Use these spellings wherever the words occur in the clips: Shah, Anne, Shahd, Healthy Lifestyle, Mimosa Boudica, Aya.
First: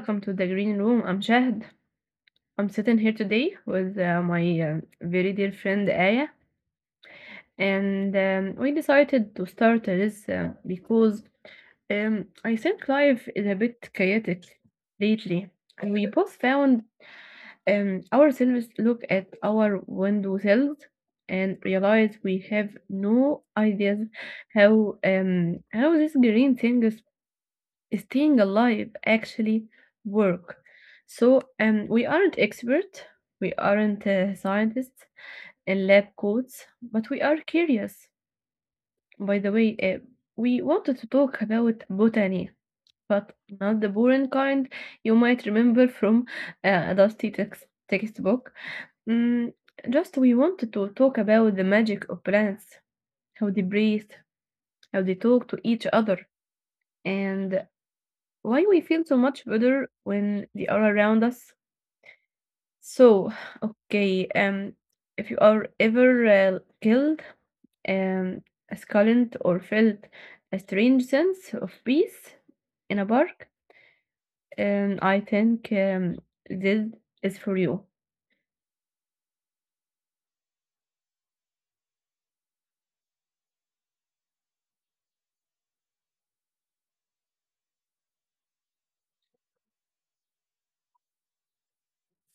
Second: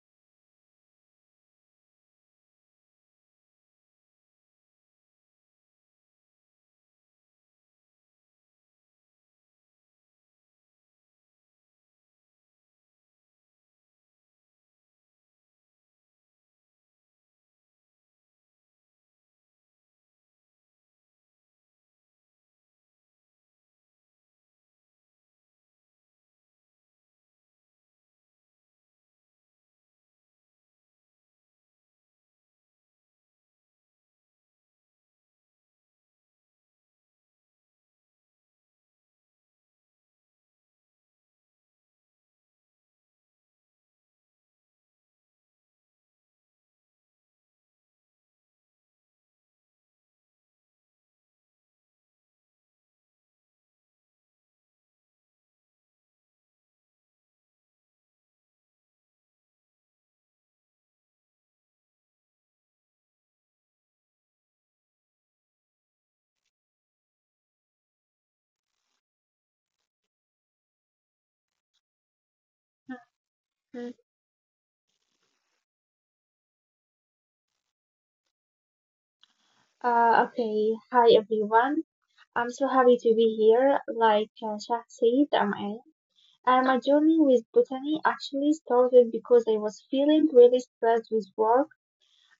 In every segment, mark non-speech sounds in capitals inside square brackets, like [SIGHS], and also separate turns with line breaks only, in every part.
Welcome to the green room. I'm Shahd. I'm sitting here today with my very dear friend Aya, and we decided to start this because I think life is a bit chaotic lately, and we both found ourselves look at our window sills and realize we have no ideas how these green things staying alive actually work. So we aren't experts, we aren't scientists in lab coats, but we are curious. By the way, we wanted to talk about botany, but not the boring kind you might remember from a dusty textbook. Mm, just we wanted to talk about the magic of plants, how they breathe, how they talk to each other, and why we feel so much better when they are around us. So, [SIGHS] okay, if you are ever killed, um, sculled or felt a strange sense of peace in a park,
Mhm.
I think this is for you.
Okay, Hi everyone. I'm so happy to be here. Like Shah said, I'm Anne. And my journey with botany actually started because I was feeling really stressed with work.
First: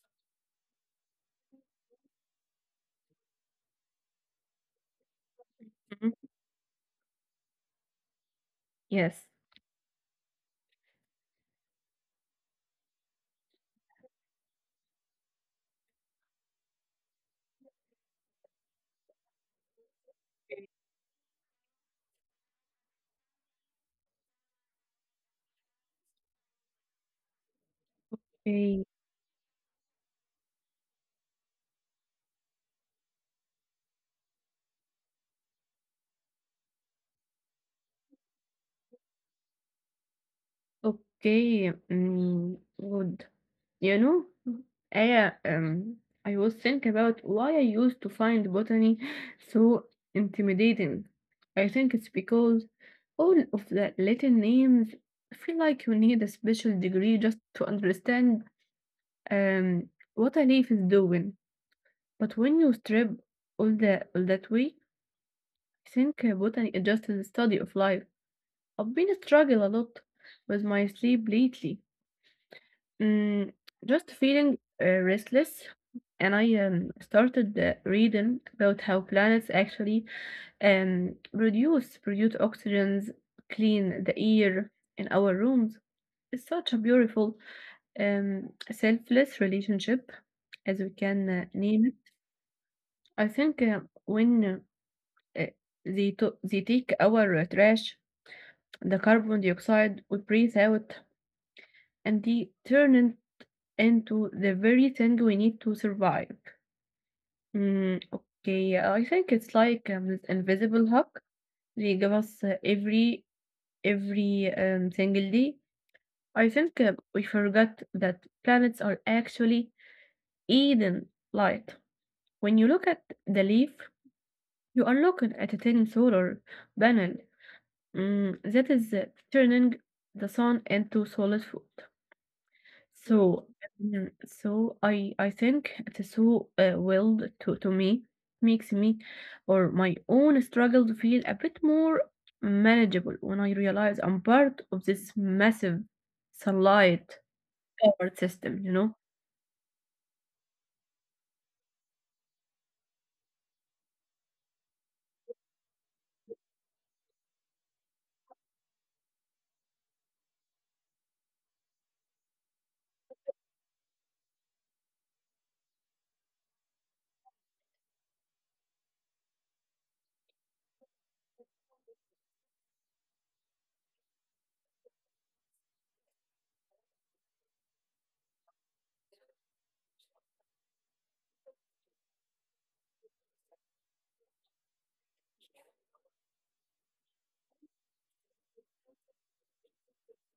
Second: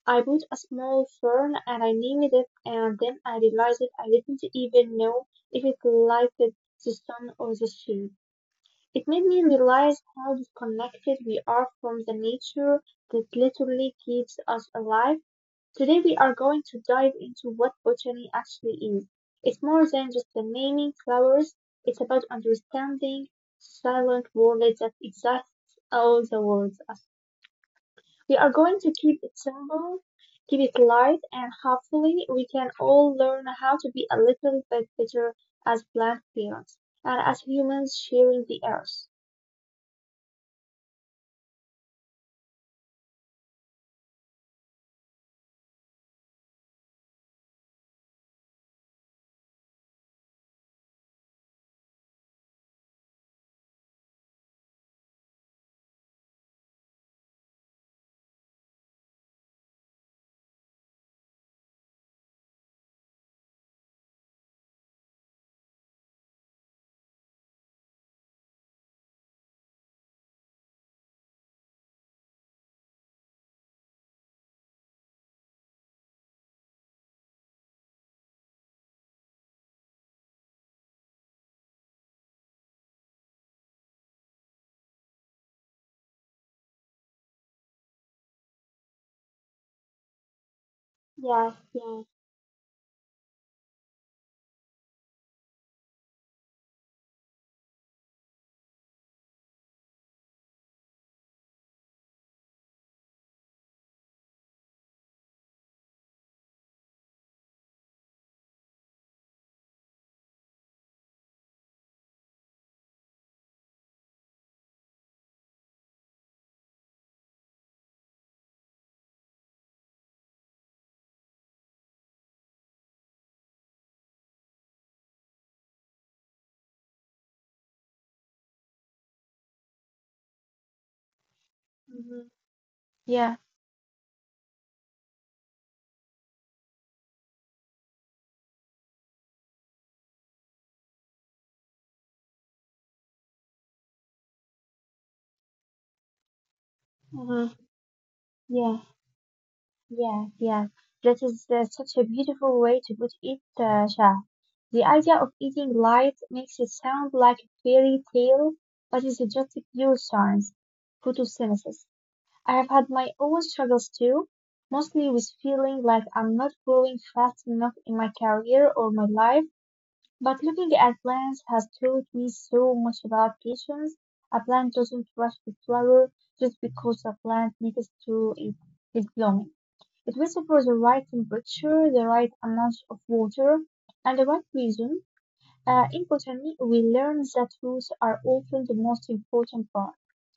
I bought a small fern and I named it, and then I realized that I didn't even know if it
Mhm.
liked the sun or the shade. It
Yes.
made me realize how disconnected we are from the nature that literally keeps us alive. Today we are going to dive into what botany actually is. It's more than just the naming flowers, it's about understanding silent world that exists all the world. We are going to keep it simple, keep it light, and hopefully we can all learn how to be a little bit better as plant parents and as humans sharing the earth.
Okay, mm, good. You know, I uh, um I was thinking about why I used to find botany [LAUGHS] so intimidating. I think it's because all of the Latin names feel like you need a special degree just to understand um what a leaf is doing. But when you strip all that way, I think botany is just the study of life. I've been struggling a lot with my sleep lately. Mm, just feeling restless, and I started reading about how planets actually produce oxygens, clean the air in our rooms. It's such a beautiful, selfless relationship, as we can
Yes,
name
yes.
it. I think when eh, they take our trash, the carbon dioxide we breathe out, and they turn it into the very thing we need to survive. Mm, okay, I think it's like this invisible hug they give us every single day. I think we forgot that planets are actually Eden light. When you look at the leaf, you are looking at a tiny solar panel that is turning the sun into solid food.
Hmm. Yeah.
So, mm, so I think the so willed to me makes me or my own struggle to feel a bit more manageable when I realize I'm part of this massive sunlight
Mm-hmm.
power system, you
Yeah.
know?
Yeah, yeah, that is such a beautiful way to put it, Shah. The idea of eating light makes it sound like a fairy tale, but it's just pure science, photosynthesis. I have had my own struggles too, mostly with feeling like I'm not growing fast enough in my career or my life, but looking at plants has taught me so much about patience. A plant doesn't rush to flower just because a plant needs to it is blooming. It whistle for the right temperature, the right amount of water, and the right reason. Importantly, we learn that roots are often the most important part.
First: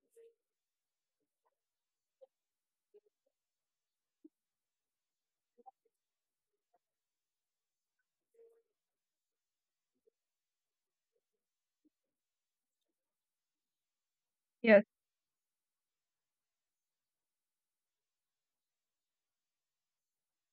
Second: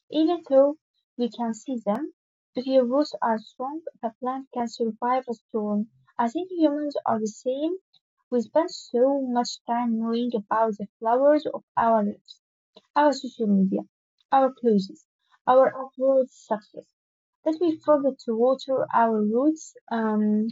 Even though we can see them, if your roots are strong, the plant can survive a storm. I think humans are the same. We spend so much time knowing about the flowers of our lives our social media, our
Yes,
clothes, our upward success, that we forget to water our roots,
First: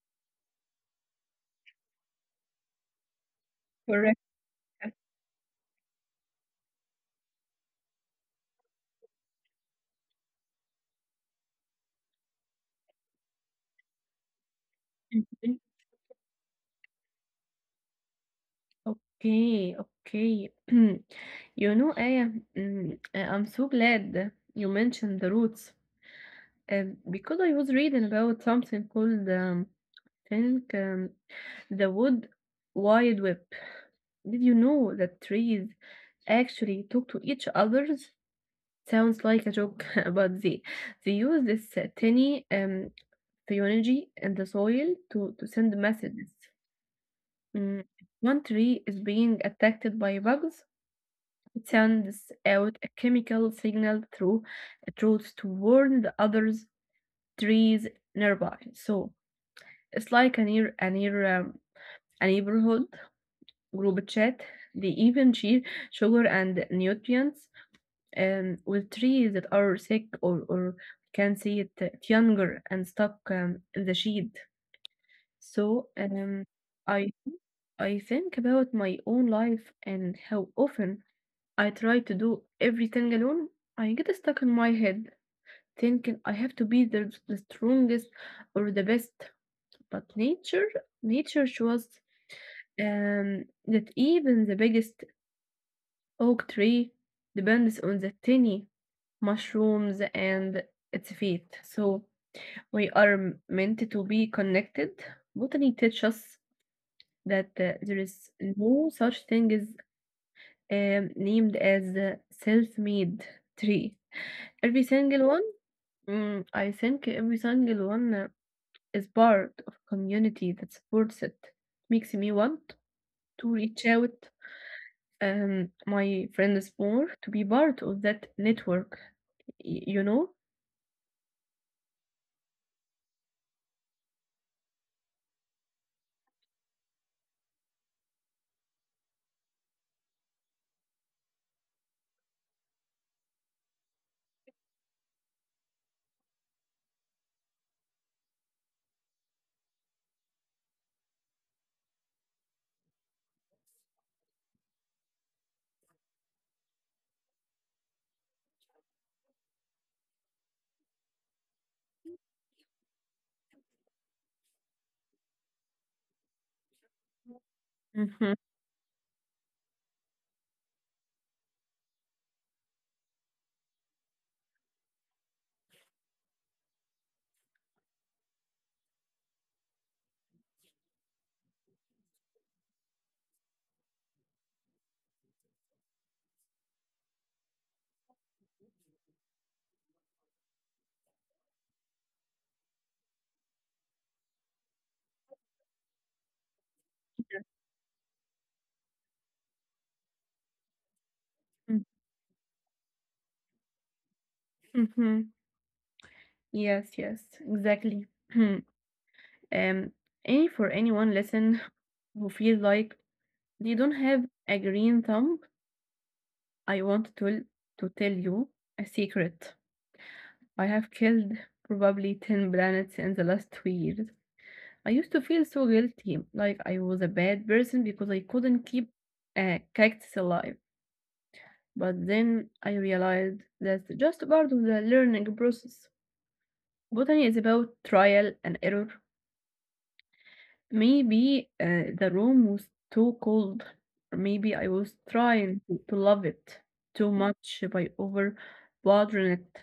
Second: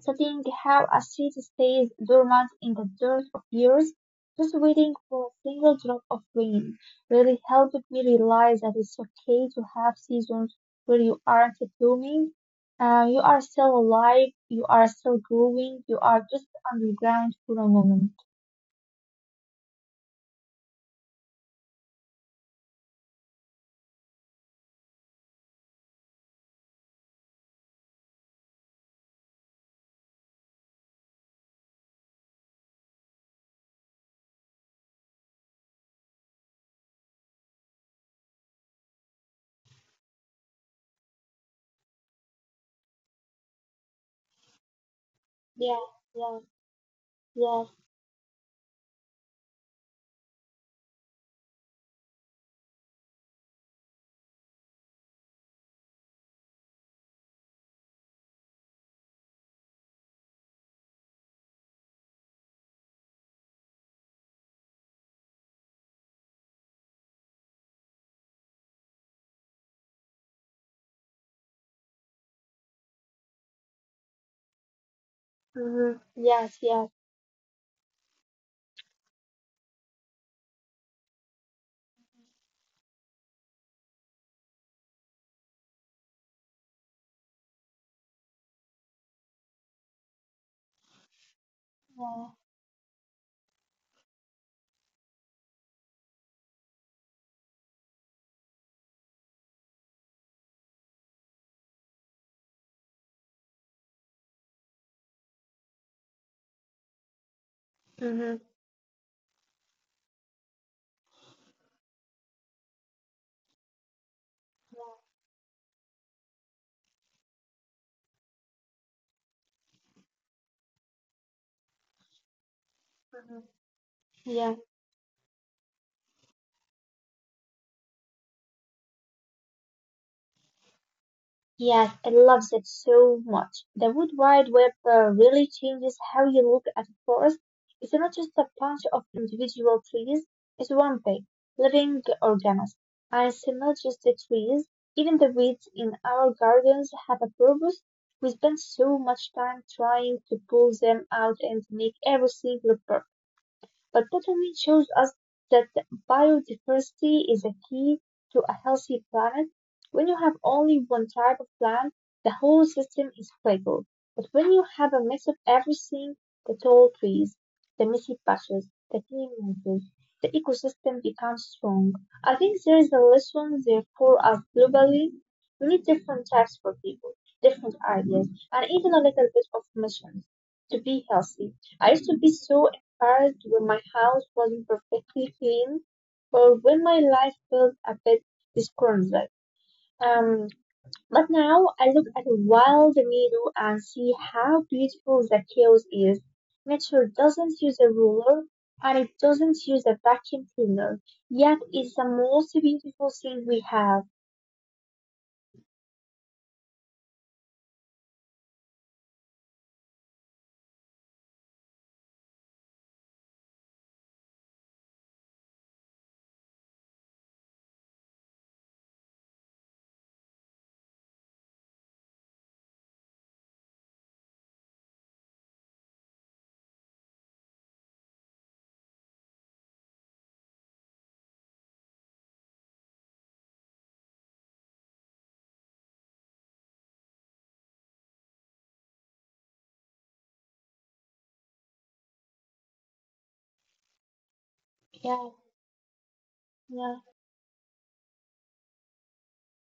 studying how a seed stays dormant in the dirt of years,
correct.
just waiting for a single drop of rain, really helped me realize that it's okay to have seasons where you aren't blooming. You are still alive, you are still
Mhm.
growing, you are just underground for a moment.
Okay, okay. [CLEARS THROAT] You know, Aya, I'm so glad you mentioned the roots because I was reading about something called think the wood wide web. Did you know that trees actually talk to each others? Sounds like a joke, [LAUGHS] but they use this tiny energy in the soil to send
Yes,
messages.
yes, yes,
Mm, if one tree is being attacked by bugs. It sends out a chemical signal through a roots to warn the others trees nearby. So it's like a neighborhood group chat. They even share sugar and nutrients with trees that are sick or can see it younger and stuck in the shade.
mm-hmm.
So
Yes, yes.
I I think about my own life and how often I try to do everything alone. I get stuck in my head thinking I have to be the strongest or the best. But nature, nature shows
Yeah.
that even the biggest oak tree depends on the tiny mushrooms and its feet. So we are meant to be connected. Botany teaches us that there
Mm-hmm.
is no such thing as named as a self-made tree. Every single one, every single one is part of a community that supports it. Makes me want
Mm-hmm.
to reach out
Yeah.
And my friend is more to be part of that network, you know?
Yes, I love that so much. The wood Wide Web really changes how you look at a forest. It's not just a bunch of individual trees, it's one big, living organism. And it's not just the trees, even the weeds in our gardens have a purpose. We spend so much time trying to pull them out and make everything look perfect. But botany shows us that biodiversity is a key to a healthy planet. When you have only one type of plant, the whole system is fragile. But when you have a mix of everything, the tall trees, the messy
Mhm,
patches, the clean mountains, the ecosystem becomes strong. I think there is a lesson there for us globally. We need different types for people, different ideas, and even a little bit of missions to be healthy. I used to be so cards when my house wasn't perfectly clean or when my life felt a bit disgruntled. Um, but now I look at a wild meadow and see how beautiful the chaos is. Nature doesn't use a ruler and it doesn't use a vacuum cleaner, yet
mm,
it's the most beautiful thing we have.
mhm. Yes, yes, exactly. [CLEARS THROAT] Hmm. Um, any for anyone listen who feels like they don't have a green thumb, I want to tell you a secret. I have killed probably 10 planets in the last 2 years. I used to feel so guilty, like I was a bad person because I couldn't keep a cactus alive. But then I realized that's just part of the learning process. Botany is about trial and error. Maybe the room was too cold. Or maybe I was
Yeah,
trying to love it
yeah,
too much by over watering it.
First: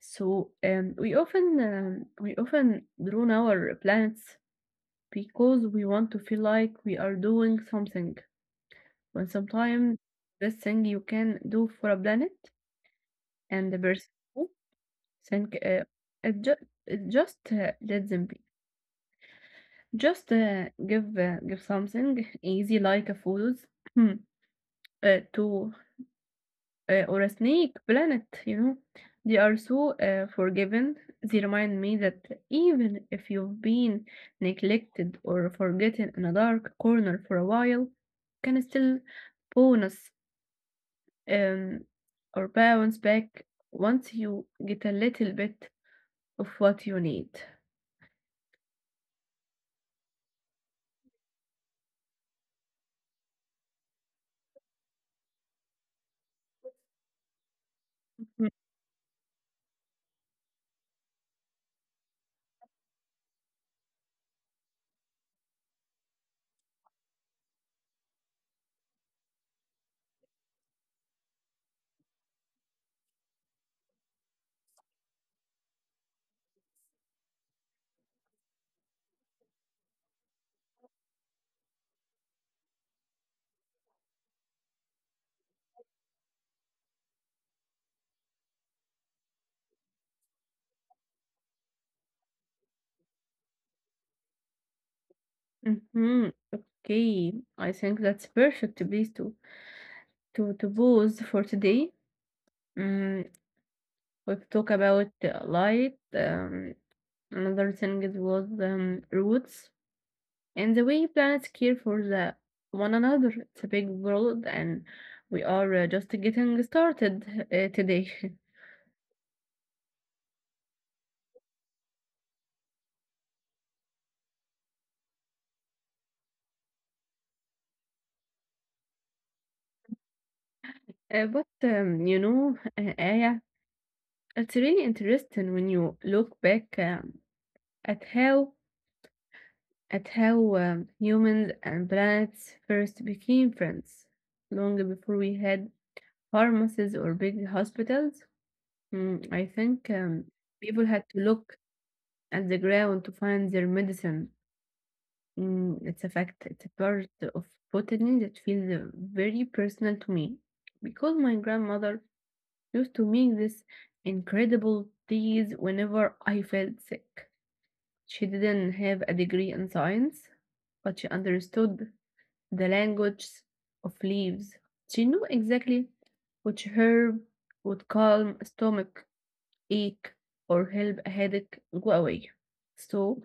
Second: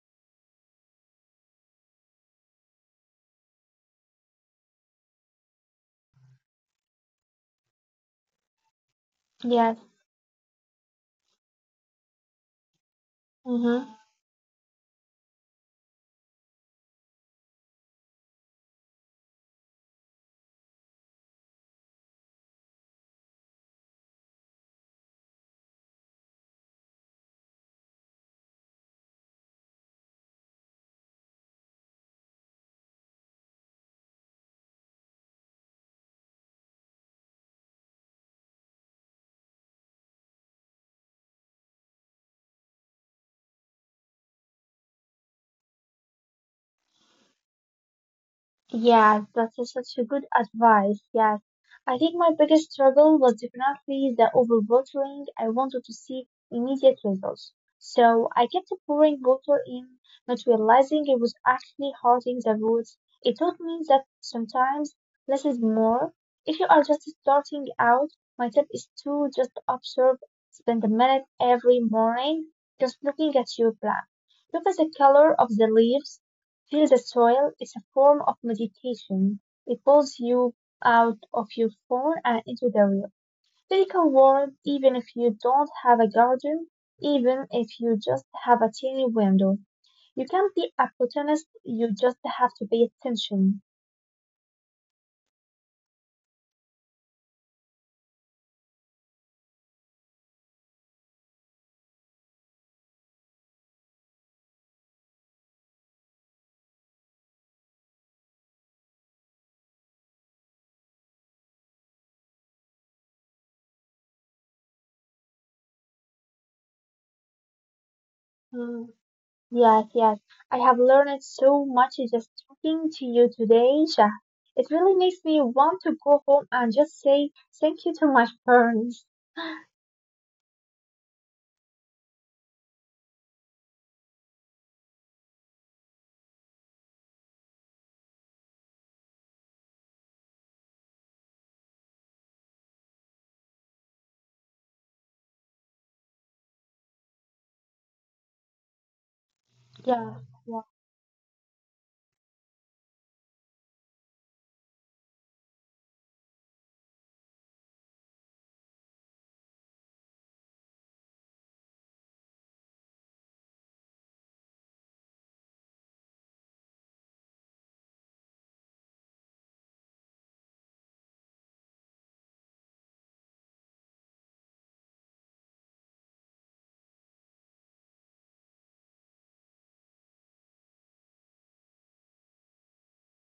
So we often drown our plants because we want to feel like we are doing something. When
yes.
sometimes best thing you can do for a planet and the
Mm-hmm.
person think it ju- it just let them be. Just give something easy like a photos [CLEARS THROAT] uh, to or a snake planet. You know, they are so forgiving. They remind me that even if you've been neglected or forgotten in a dark corner for a while, can still bonus um, or bounce back once you get a little bit of what you need.
Yes, such a good advice. Yes. I think my biggest struggle was definitely the overwatering. I wanted to see immediate results. So I kept pouring water in, not realizing it was actually hurting the roots. It taught me that sometimes less is more. If you are just starting out, my tip is to just observe, spend a minute every morning just looking at your plant. Look at the color of the leaves, feel the soil is a form of meditation. It pulls you out of your phone and into the real physical world, even if you don't have a garden, even if you just have a tiny window. You can't be a botanist, you just have to pay attention.
Mhm. Okay, I think that's perfect place to pause for today. Mm, we've talked about light. Another thing is was roots and the way planets care for the one another. It's a big world, and we are just getting started today. [LAUGHS]
Mm, yes, yes. I have learned so much just talking to you today, Shah. It really makes me want to go home and just say thank you to my parents.
But You know, Aya, it's really interesting when you look back at how at how humans and planets first became friends, long before we had pharmacies or big hospitals. Mm, I think
Yeah, yeah.
people had to look at the ground to find their medicine. Mm, it's a fact. It's a part of botany that feels very personal to me because my grandmother used to make this incredible teas whenever I felt sick. She didn't have a degree in science, but she understood the language of leaves. She knew exactly which herb would calm a stomach ache or help a headache go away. So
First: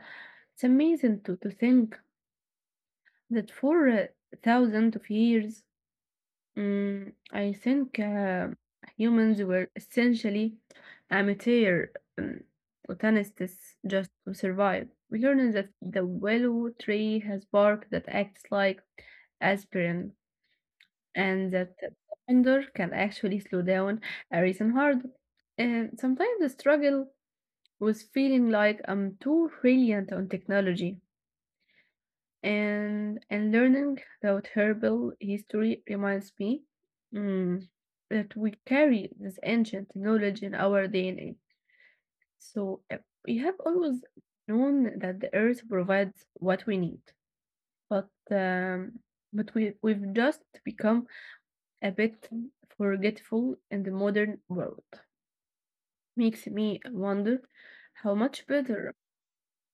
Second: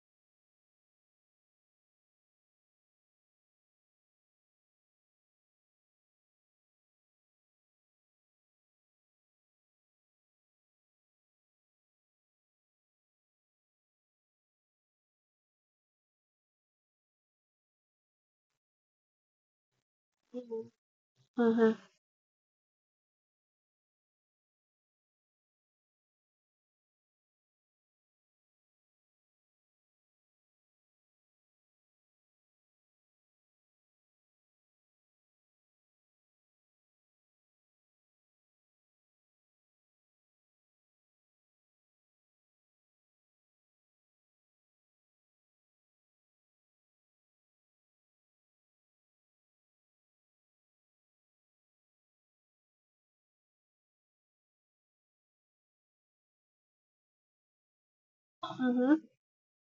it's amazing to think that for thousands of years Mm, I think humans were essentially amateur um, botanists just to survive. We learned that the willow tree has bark that acts like aspirin, and that
Mm-hmm.
the thunder can actually slow down a racing heart. And sometimes the struggle was feeling like I'm too reliant on technology and learning about herbal history reminds me mm, that we carry this ancient knowledge in our DNA. So we have always known that the earth provides what we need, but we've just become a bit forgetful in the modern world. Makes me wonder how much better
Mm-hmm.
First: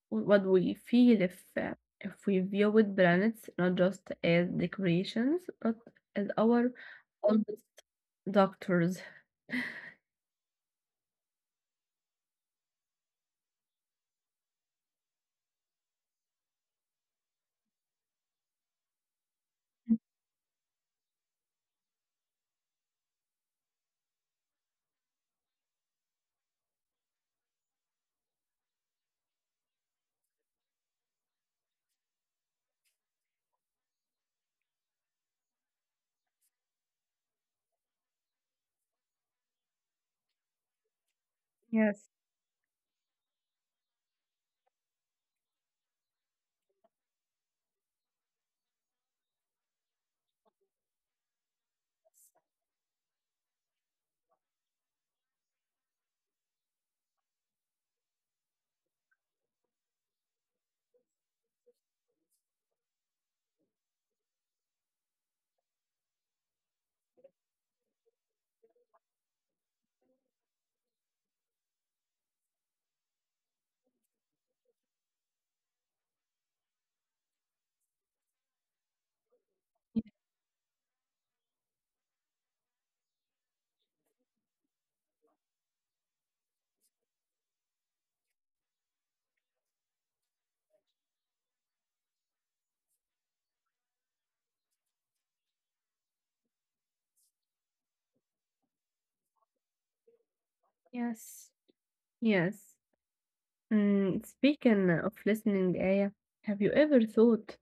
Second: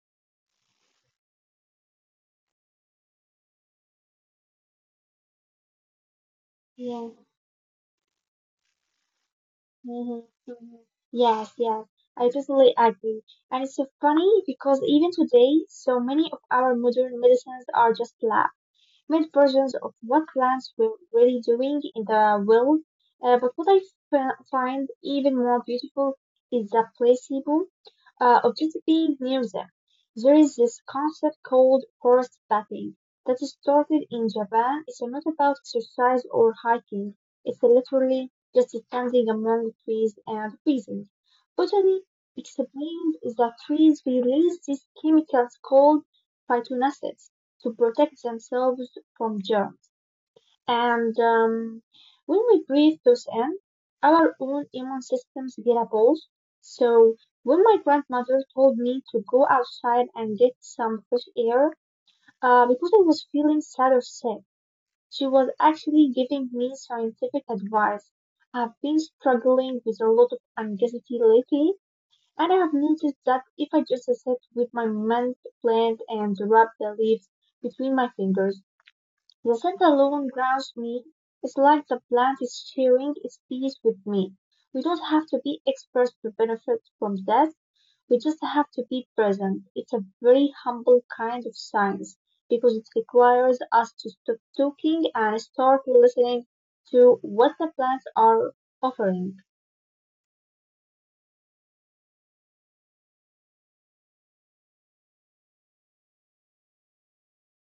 what we feel if we view with planets not just as decorations but as our
Yeah.
oldest doctors?
Hmm. Hmm. Yes, yes. I totally agree. And it's so funny because even today, so many of our modern medicines are just lab made versions of what plants were really doing in the world. But what I find even more beautiful is the placebo. Uh, objectively near them. There is this concept called forest bathing that is started in Japan. It's not about exercise or hiking. It's literally just standing among trees and breathing. Botany
Yes,
explained that trees release these chemicals called phytonutrients to protect themselves from germs. And when we breathe those in, our own immune systems get a boost. So when my grandmother told me to go outside and get some fresh air, because I was feeling sad or sick, she was actually giving me scientific advice. I've been struggling with a lot of anxiety lately, and I have noticed that if I just sit with my mind plant and rub the leaves between my fingers, the standalone ground meat is like the plant is sharing its peace with me. We don't have to be experts to benefit from that. We just have to be present. It's a very humble kind of science because it requires us to stop talking and start listening to what the plants are offering.
yes. Yes. Mm, speaking of listening, Aya, have you ever thought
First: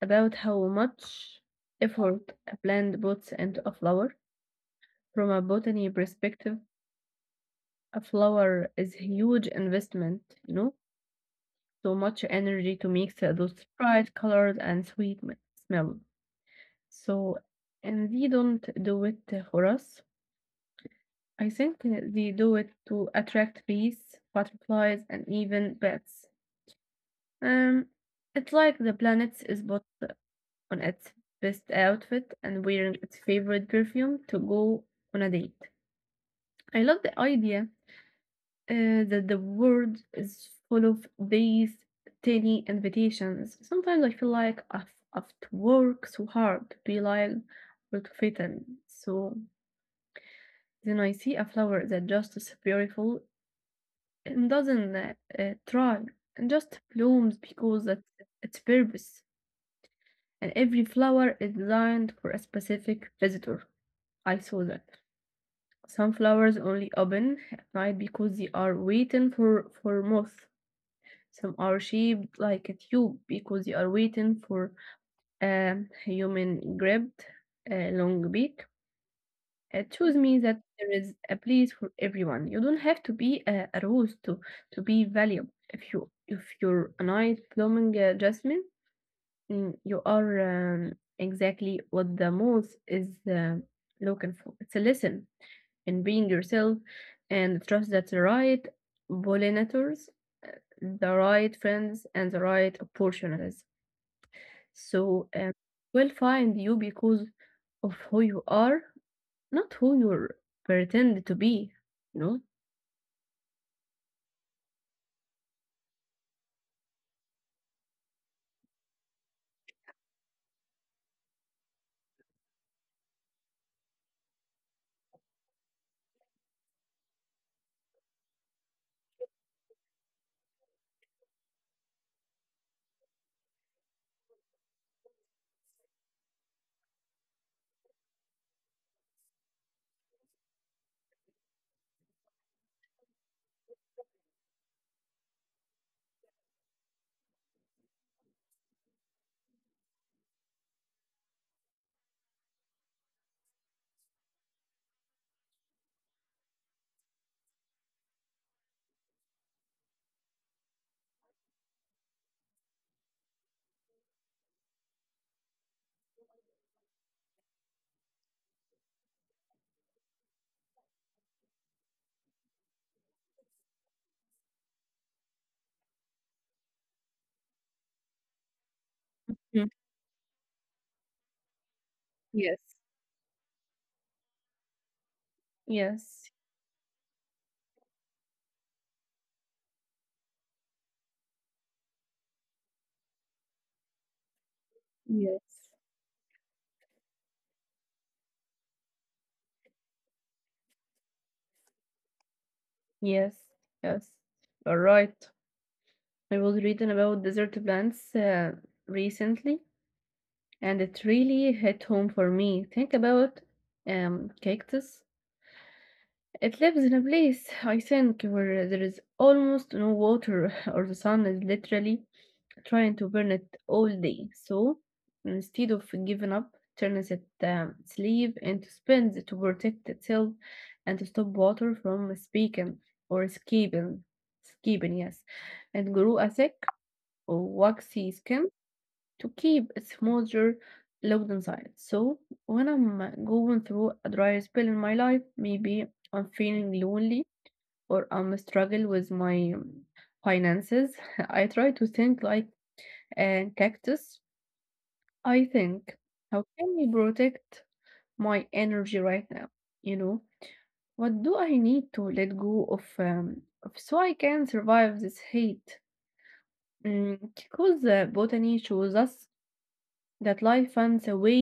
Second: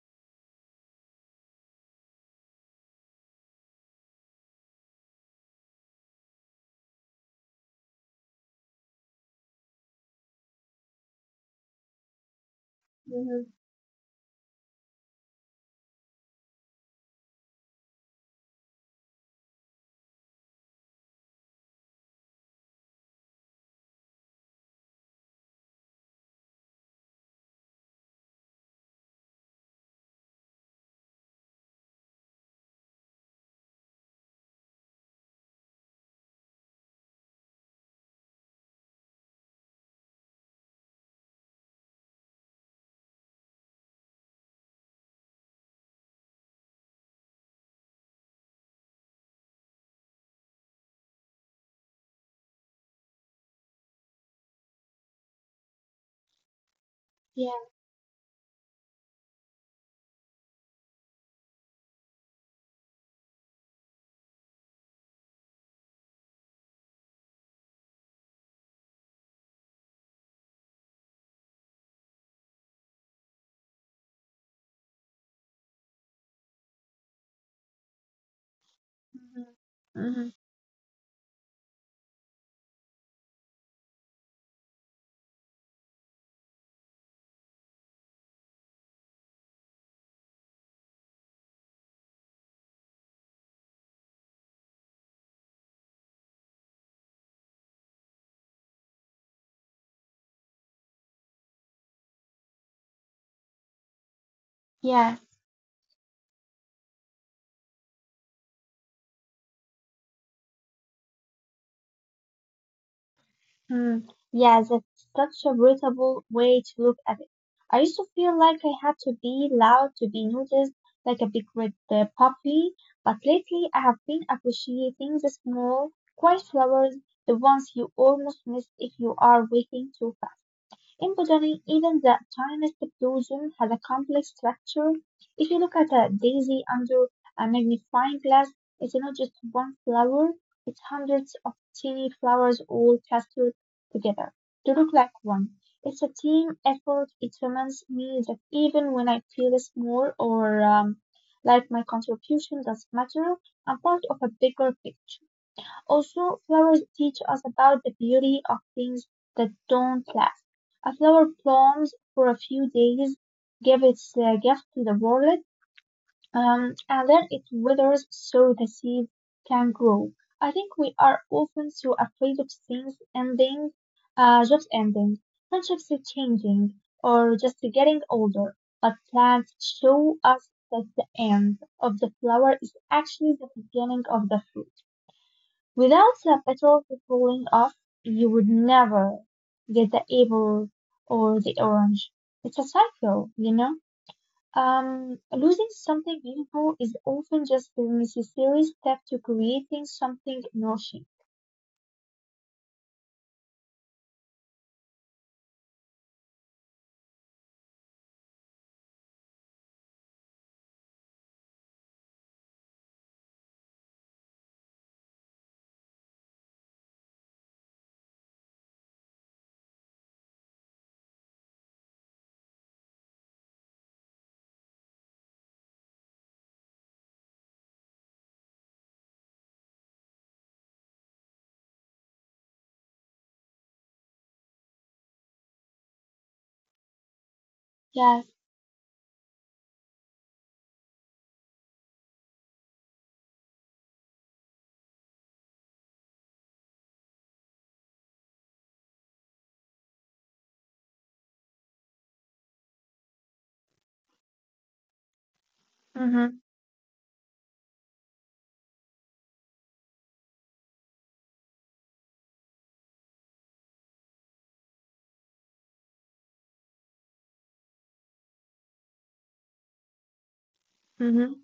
about how much effort a plant puts into a flower? From a botany perspective, a flower is a huge investment, you know? So much energy to mix
Mhm.
those bright colors and sweet smell. So, and they don't do it for us. I think they do it to attract bees, butterflies, and even bats. Um, it's like the planet is put on its best outfit and wearing its favorite perfume to go on a date. I love the idea that the world is full of these tiny invitations. Sometimes I feel like I've to work so hard to be like or to fit in. So then I see a flower that just is beautiful and doesn't try and just blooms
Yeah.
because that's its purpose. And every flower is designed for a specific visitor. I saw that. Some flowers only open at night because they are waiting for moth. Some are shaped like a tube because they are waiting for a human grabbed a long beak.
Mhm.
Choose
Mm-hmm.
means that there is a place for everyone. You don't have to be a rose to be valuable. If you if you're a nice blooming jasmine, mm, you are um, exactly what the moth is looking for. It's a lesson in being yourself and trust that the right pollinators, the right friends, and the right opportunities So will find you because of who you are not who you pretend to be, you know?
Mm, yeah, that's such a brutal way to look at it. I used to feel like I had to be loud to be noticed, like a big red puppy. But lately, I have been appreciating the small, quiet flowers, the ones you almost miss if you are waiting too fast. In Embroidering, even the tiniest blossom has a complex structure. If you look at a daisy under a magnifying glass, it's not just one flower, it's hundreds of tiny flowers all clustered together to look like one. It's a team effort. It reminds me that even when I feel small or like my contribution doesn't matter, I'm part of a bigger picture. Also, flowers teach us about the beauty of things that don't last. A flower blooms for a few days, gives its gift to the world, and then it withers so the seed can grow. I think we are often so afraid of things ending, jobs ending, friendships changing, or just getting older. But plants
Mm.
show us that the end of the flower
Yes.
is actually the beginning of the fruit. Without
Yes.
the petals falling off, you would never get the apple or the orange. It's a cycle, you know? Losing
Yes.
something beautiful is often just the necessary step to creating something nourishing.
Yes, yes. All right. I was reading about desert plants recently, and it really hit home for me. Think about cactus. It lives in a place, I think, where there is almost no water [LAUGHS] or the sun is literally trying to burn it all day. So instead of giving up, turns its sleeve into spins to protect itself and to stop water from speaking or escaping, escaping yes, and grow a thick or waxy
Yes,
skin to keep its moisture locked inside. So when I'm going through a dry spell in my life, maybe I'm feeling lonely or I'm struggling with my finances, [LAUGHS] I try to think like and cactus, I think,
mm-hmm,
how can I protect my energy right now? You know, what do I need to let go of so I can survive this heat? Because botany shows us that life finds a
mm-hmm.
way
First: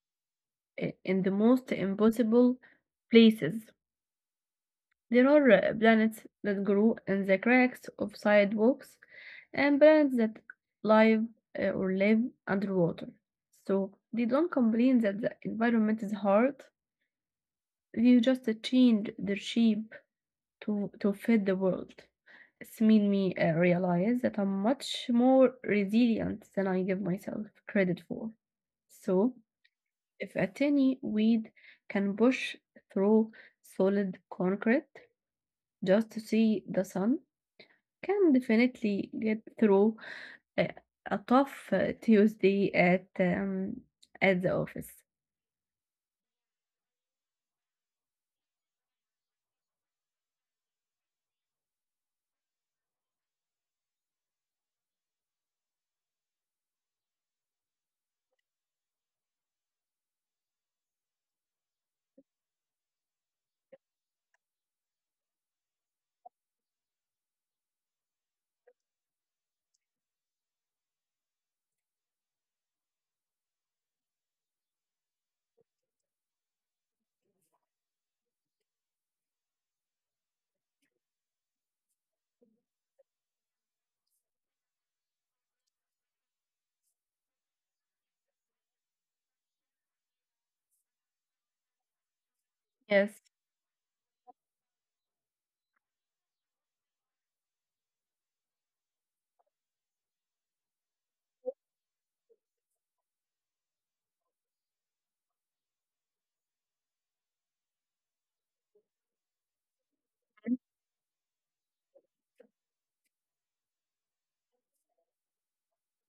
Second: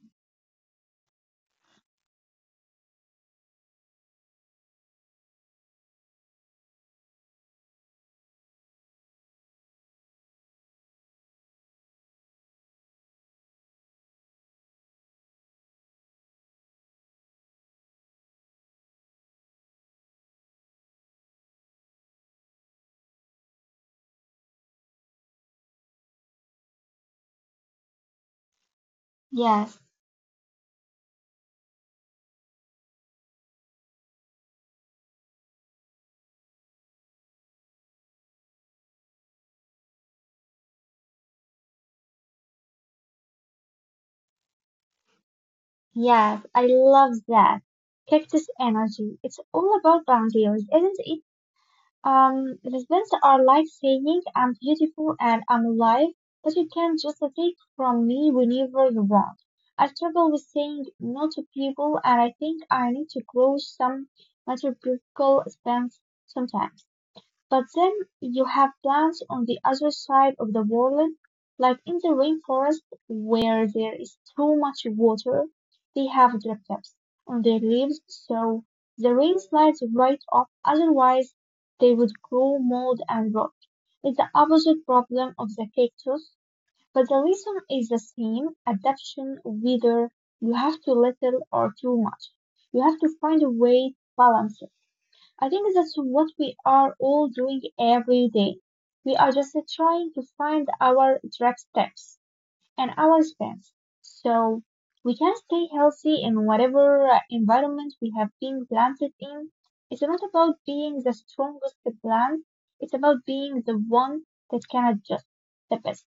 in the most impossible places. There are planets that grow in the cracks of sidewalks and planets that live or live underwater. So they don't complain that the environment is hard. They just change their shape to fit the world. It's made me realize that I'm much more resilient than I give myself credit for. So
Yes,
if a tiny weed can push through solid concrete just to see the sun, can definitely get through a tough Tuesday at the office.
yes, I love that. Cactus energy. It's all about boundaries, isn't it? Resents are like saying, I'm beautiful and I'm alive, but you can just take from me whenever you want. I struggle with saying no to people, and I think I need to grow some metaphorical stance sometimes. But then you have plants on the other side of the world, like in the rainforest where there is too much water, they have driplets on their leaves so the rain slides right off, otherwise they would grow mold and rot. It's the opposite problem of the cactus, but the reason is the same, adaptation, whether you have too little or too much. You have
Yes,
to find a way to balance it. I think that's what we are all doing every day. We are just trying to find our direct steps and our spans so we can stay healthy in whatever environment we have been planted in. It's not about being the strongest plant, it's about being the one that can adjust the best.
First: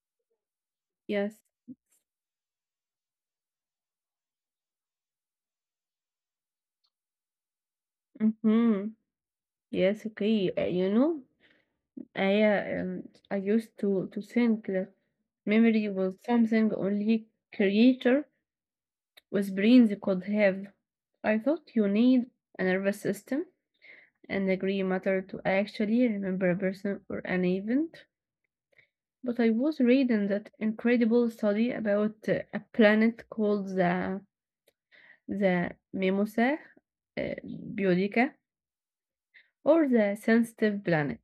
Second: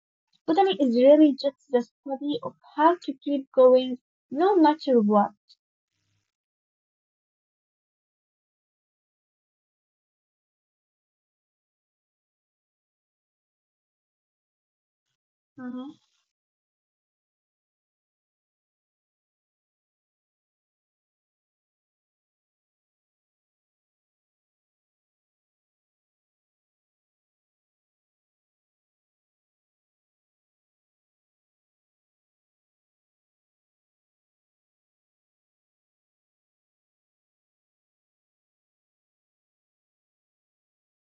Botany is really
yes.
just the study of how to keep going no matter what.
Mm-hmm. Yes, okay. You know, I uh, um, I used to think that memory
Mm-hmm.
was something only creator with brains could have. I thought you need a nervous system and a gray matter to actually remember a person or an event. But I was reading that incredible study about a planet called the Mimosa uh, Boudica or the sensitive planet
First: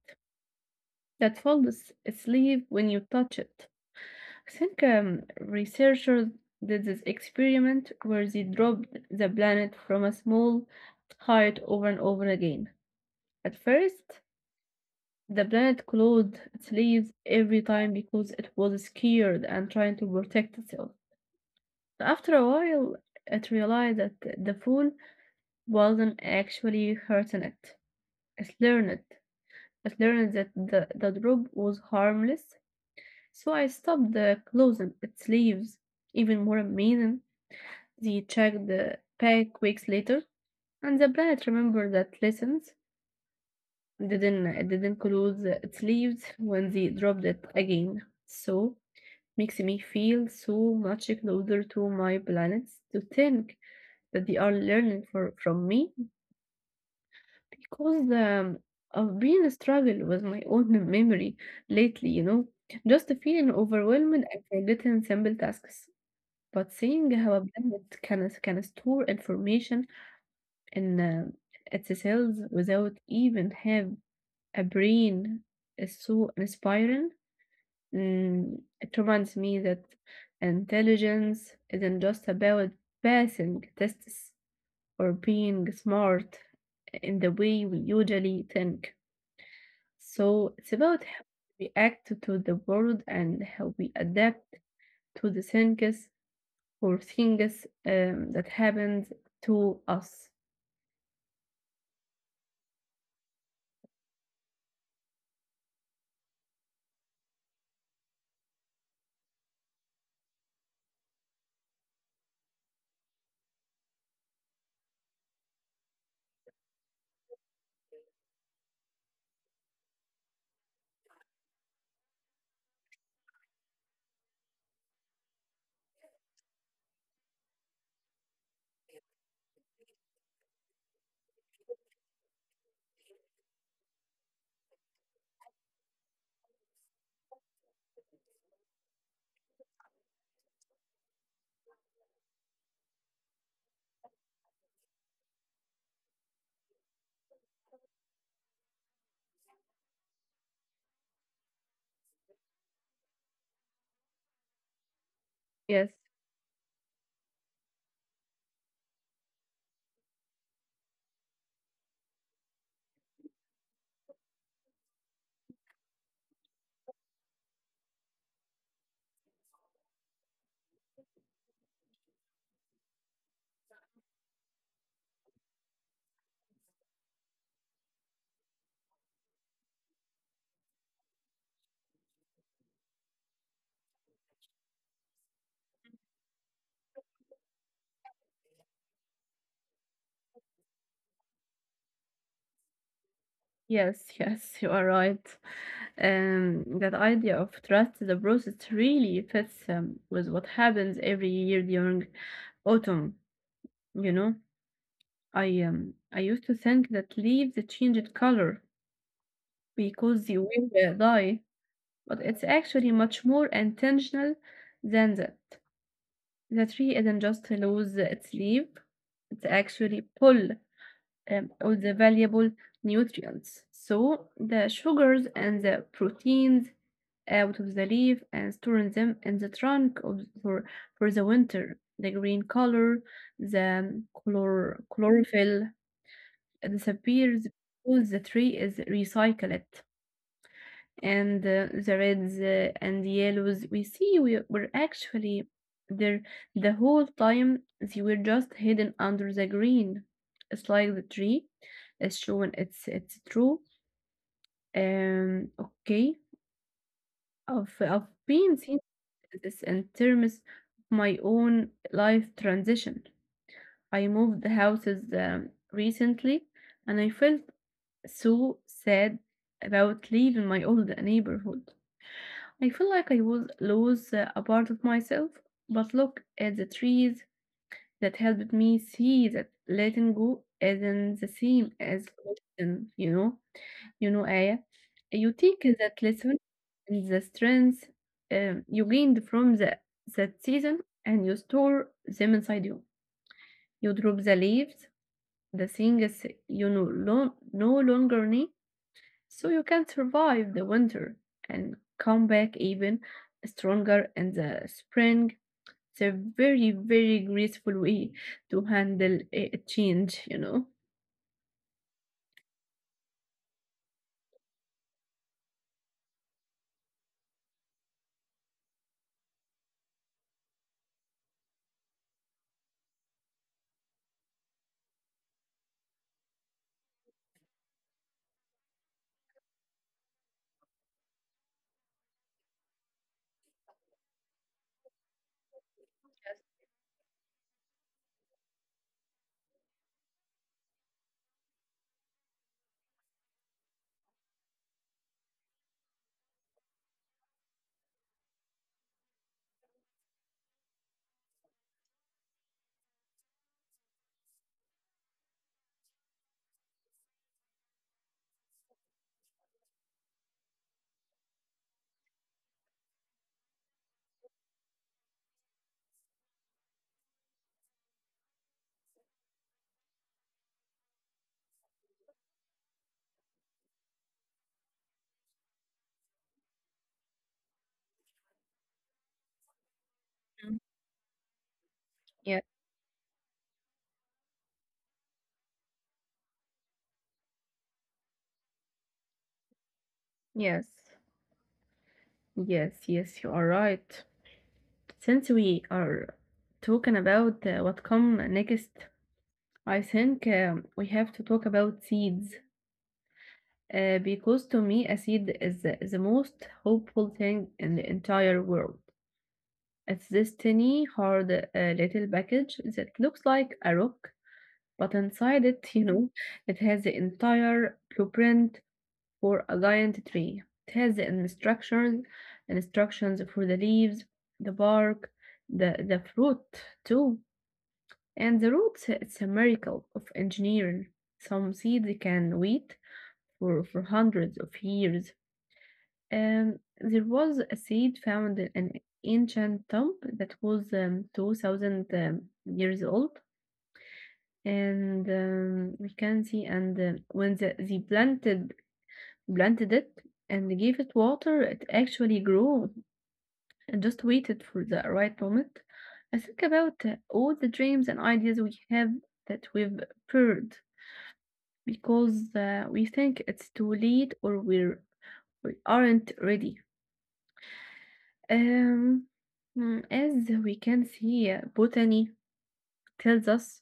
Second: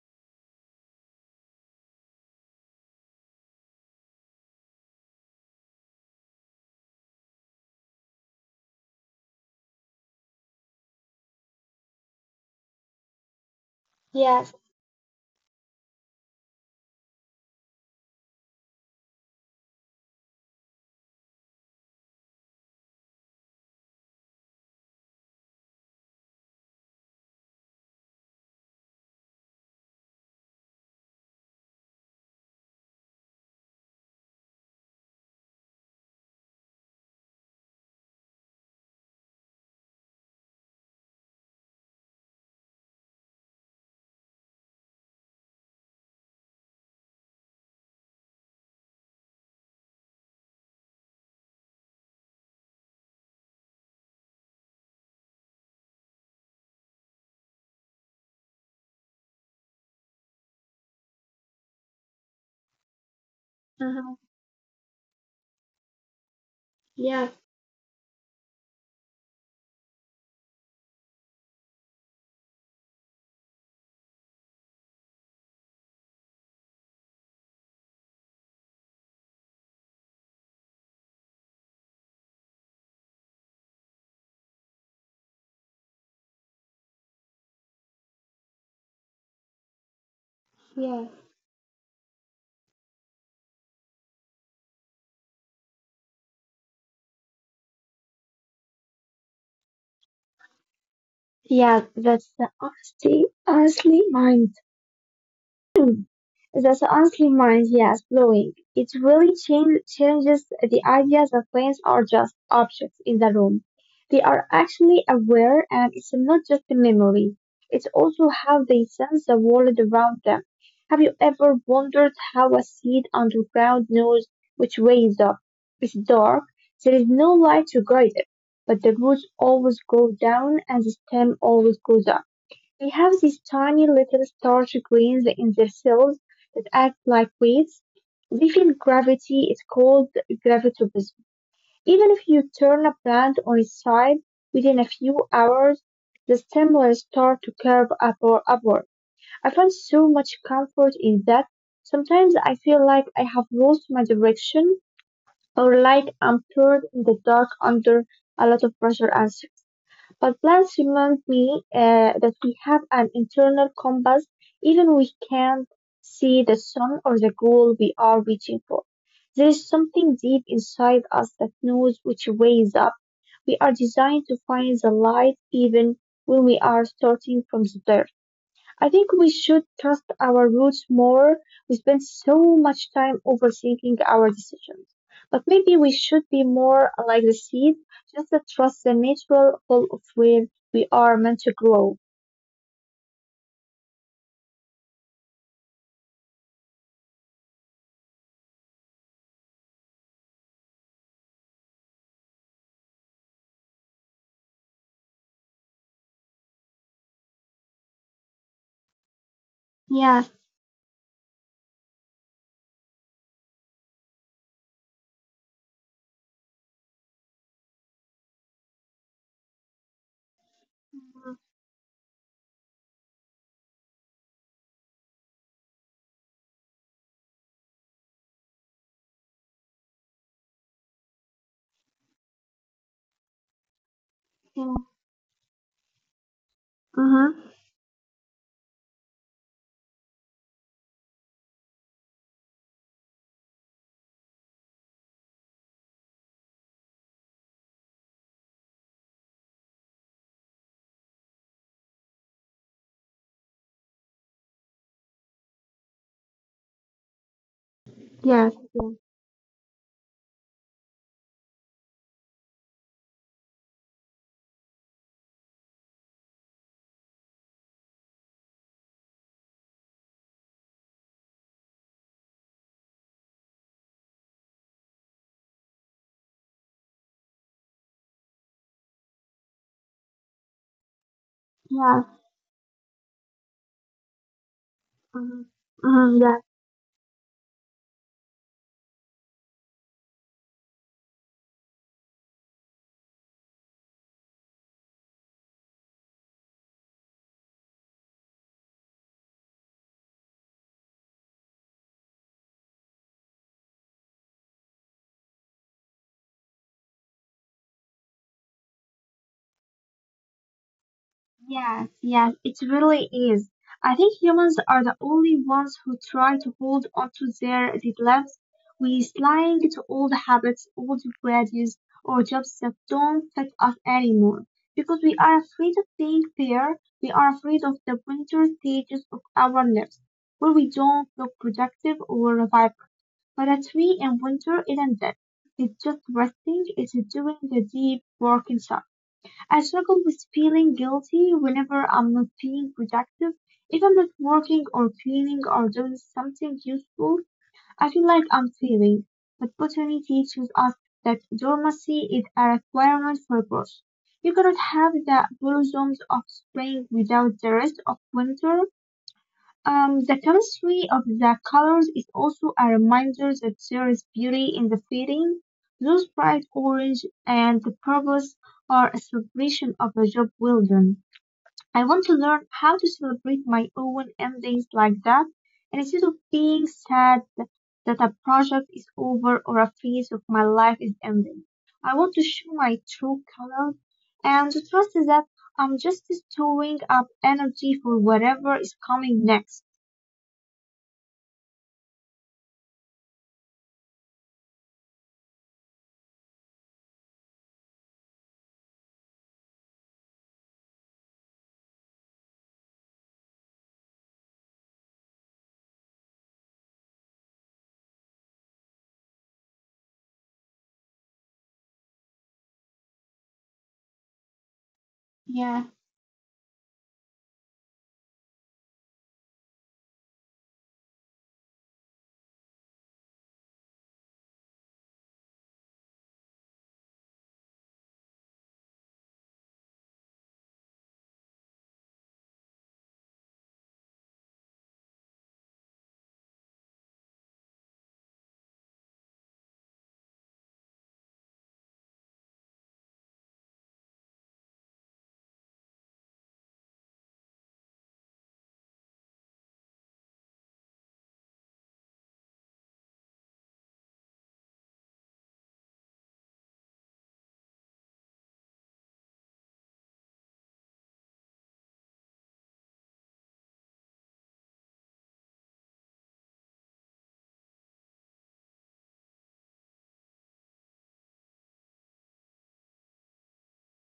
that falls asleep when you touch it. I think researchers did this experiment where they dropped the planet from a small height over and over again. At first,
Yes.
the planet closed its leaves every time because it was scared and trying to protect itself. After a while, it realized that the fool wasn't actually hurting it. It learned. It learned that the drop was harmless, so I stopped closing its leaves. Even more amazing, they checked the pack weeks later, and the plant remembered that lessons. It didn't close its leaves when they dropped it again. So, makes me feel so much closer to my planets to think that they are learning from me because I've been struggling with my own [LAUGHS] memory lately, you know, just feeling
Mm-hmm.
overwhelmed and forgetting simple tasks. But seeing how
Yes,
a planet can store information in its cells without even have a brain is so inspiring. It reminds me that intelligence isn't just about passing tests or being smart in the way we usually think. So it's about
yes.
how we react to the world and how we adapt to the things or things that happens to us.
Yeah, honestly mind. [CLEARS THROAT] That's honestly mind, yes, blowing. It really changes the idea that planes are just objects in the room. They are actually aware and it's not just a memory. It's also how they sense the world around them. Have you ever wondered how a seed underground knows which way is up? It's dark, there is no light to guide it, but the roots always go down and the stem always goes up. They have these tiny little starchy grains in their cells that act like weights. They feel gravity. It's called gravitobism. Even if you turn a plant on its side within a few hours, the stem will start to curve up or upward. I find so much comfort in that. Sometimes I feel like I have lost my direction, or
Yes,
like I'm pulled in the dark under a lot of pressure and but plants remind me that we have an internal compass, even we can't see the sun or the goal we are reaching for. There is something deep inside us that knows which way is up. We are designed to find the light even when we are starting from the dark. I think we should trust our roots more. We spend so much time overthinking our decisions. But maybe we should be more like the seed, just to trust the natural flow of where we are meant to grow.
yes, [LAUGHS] yes, you are right. That idea of trust the process really fits with what happens every year during autumn. You know, I used to think that leaves changed color
Yes.
because they will die, but it's actually much more intentional than that. The tree isn't just lose its leaf, it actually pull all the valuable nutrients. So the sugars and the proteins out of the leaf and storing them in the trunk for the winter. The green color, the color, chlorophyll
Mm-hmm.
disappears because the tree is recycled and the reds and the yellows we see we were actually there the whole time. They were just hidden under the green. It's like the tree is shown it's true. Um okay I've I've
Yes.
been seeing
Yes.
this in terms of my own life transition. I moved the houses recently and I felt so sad about leaving my old neighborhood. I feel like I was lose a part of myself, but look at the trees that helped me see that letting go isn't the same
Yes.
as letting, you know. You know, Aya, you take that
Mm-hmm.
lesson and the strength you gained from that season and you store them inside you. You drop the leaves, the things you no longer need so you can survive the winter and come back even stronger in the spring. It's a very, very graceful way to handle a change, you know.
Yes, yes, it really is. I think humans are the only ones who try to hold on to their relatives. We slide to old habits, old values, or jobs that don't fit us anymore. Because we are afraid of being fair, we are afraid of the winter stages of our lives, where we don't look productive or vibrant. But a tree in winter isn't dead. It's just resting, it's doing the deep work inside. I struggle with feeling guilty whenever I'm not being productive. If I'm not working or cleaning or doing something useful, I feel like I'm failing. But botany teaches us that dormancy is a requirement for growth. You cannot have the blossoms of spring without the rest of winter. The chemistry of the colors is also a reminder that there is beauty in the fading. Those bright orange and the purples are a celebration of a job well done. I want to learn how to celebrate my own endings like that, and instead of being sad that a project is over or a phase of my life is
Mm.
ending. I want to show my
Yeah.
true colors and to trust that I'm just storing up energy for whatever is coming next.
Yes. Yes. Yes. You are right. Since we are talking about what come next, I think we have to talk about seeds because to me a seed is the most hopeful thing in the entire world. It's this tiny, hard little package that looks like a rock, but
Yeah,
inside it, [LAUGHS] you know, it has the entire blueprint for a giant tree. It has the instructions for the leaves, the bark, the fruit too. And the roots, it's a miracle of engineering. Some seeds can wait for hundreds of years. There was a seed found in an ancient tomb that was 2000 years old. And we can see, and when the, they planted it and gave it water, it actually grew and just waited for the right moment. I think about all the dreams and ideas we have that we've heard because we think it's too late or we aren't ready. Um, mm, as we can see, botany tells us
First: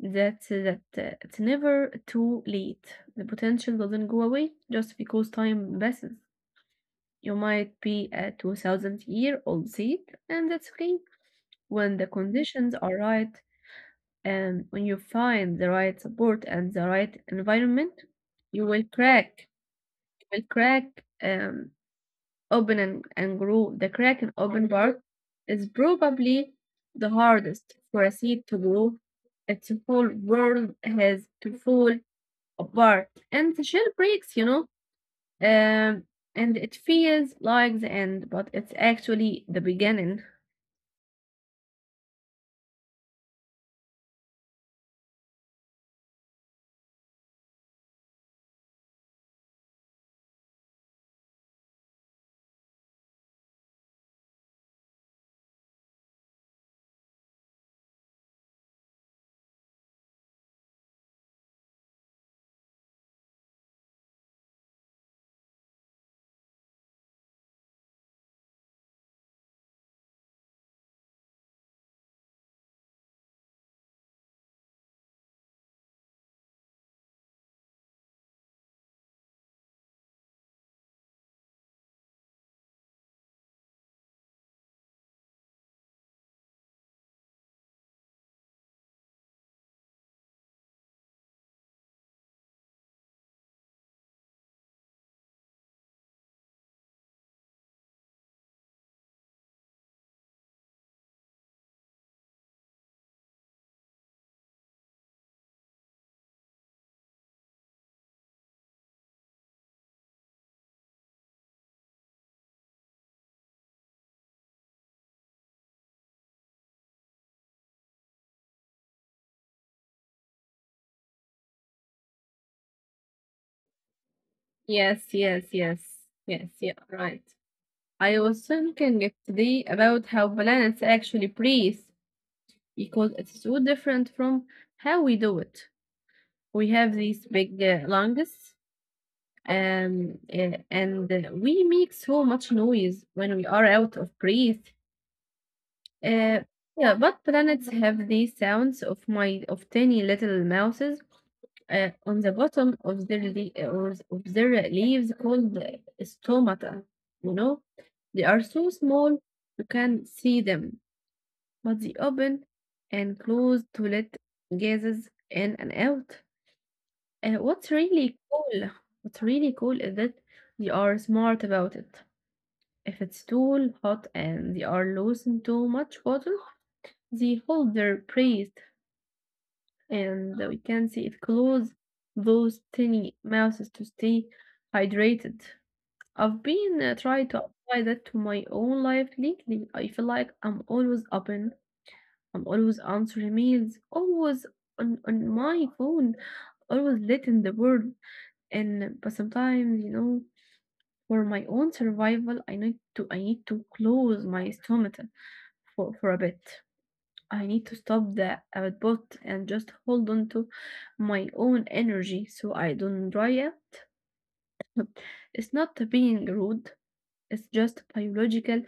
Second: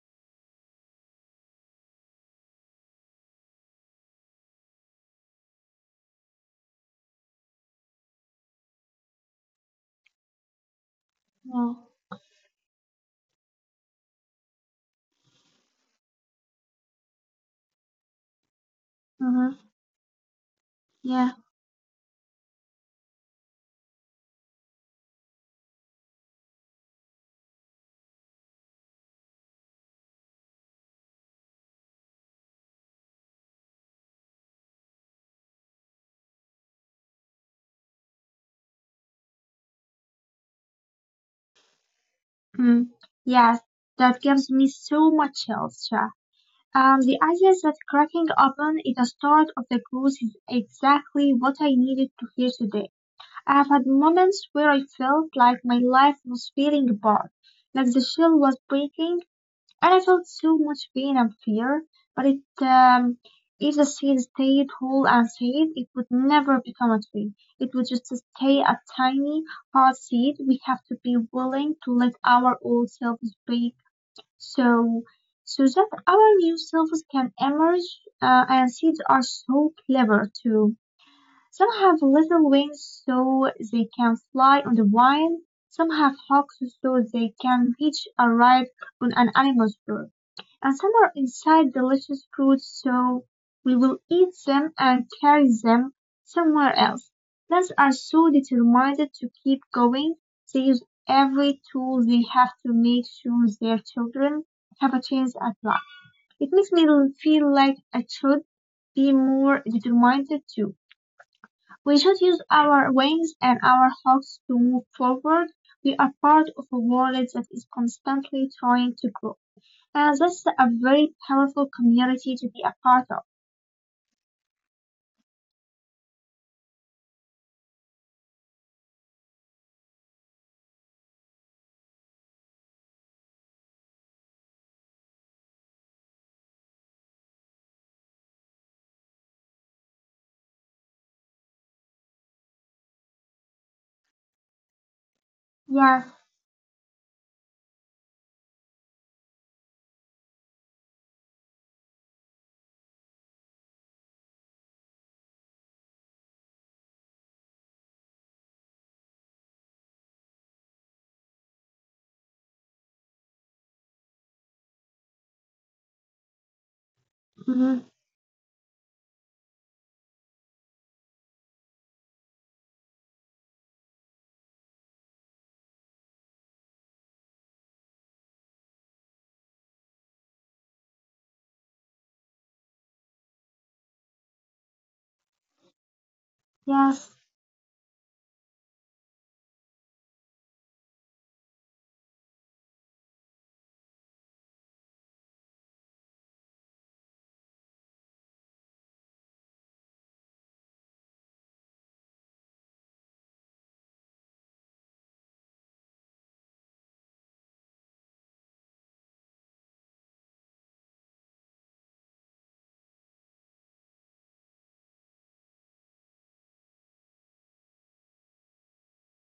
that it's never too late. The potential doesn't go away just because time passes. You might be a 2000-year-old seed, and that's okay
yeah,
when the conditions are right and when you find the right support and the right environment. You will
mm-hmm,
crack. You will
yeah,
crack. Open and grow. The crack in open part is probably the hardest for a seed to grow. Its whole world has to fall apart, and the shell breaks, you know, um, and it feels like the end, but it's actually the beginning.
mm, yes, that gives me so much chills, yeah. The idea that cracking open is the start of the cruise is exactly what I needed to hear today. I have had moments where I felt like my life was falling apart, like the shell was breaking, and I felt so much pain and fear, but if the seed stayed whole and safe, it would never become a tree. It would just stay a tiny, hard seed. We have to be willing to let our old selves break so, so that our new selves can emerge. And seeds are so clever too. Some have little wings so they can fly on the wind. Some have hooks so they can reach a ride on an animal's birth, and some are inside delicious fruits so we will eat them and carry them somewhere else. Plants are so determined to keep going, they use every tool they have to make sure their children have a chance at life. It makes me feel like I should be more determined too. We should use our wings and our hawks to move forward. We are part of a world that is constantly trying to grow. That's a very powerful community to be a part of.
Yes, yes, yes, yes, yeah, right. I was thinking it today about how planets actually breathe because it's so different from how we do it. We have these big lungs and we make so much noise when we are out of breath.
Yes.
Uh, yeah, but planets have the sounds of my of tiny little mouses on the bottom of their leaves called stomata. You know, they are so small you can see them, but they open and close to let gases in and out.
Hmm.
What's really cool? What's really cool is that they are smart about it. If it's too hot and they are losing too much water, they hold their breath and we can see it close those tiny mouths to stay hydrated. I've
Yes.
been trying to apply that to my own life lately. I feel like I'm always open, I'm always answering emails, always on my phone, always letting the world and but sometimes you know for my own survival I need to close my stomach for a bit. I need to stop the output and just hold on to my own energy so I don't dry out. [LAUGHS] It's not being rude, it's just biological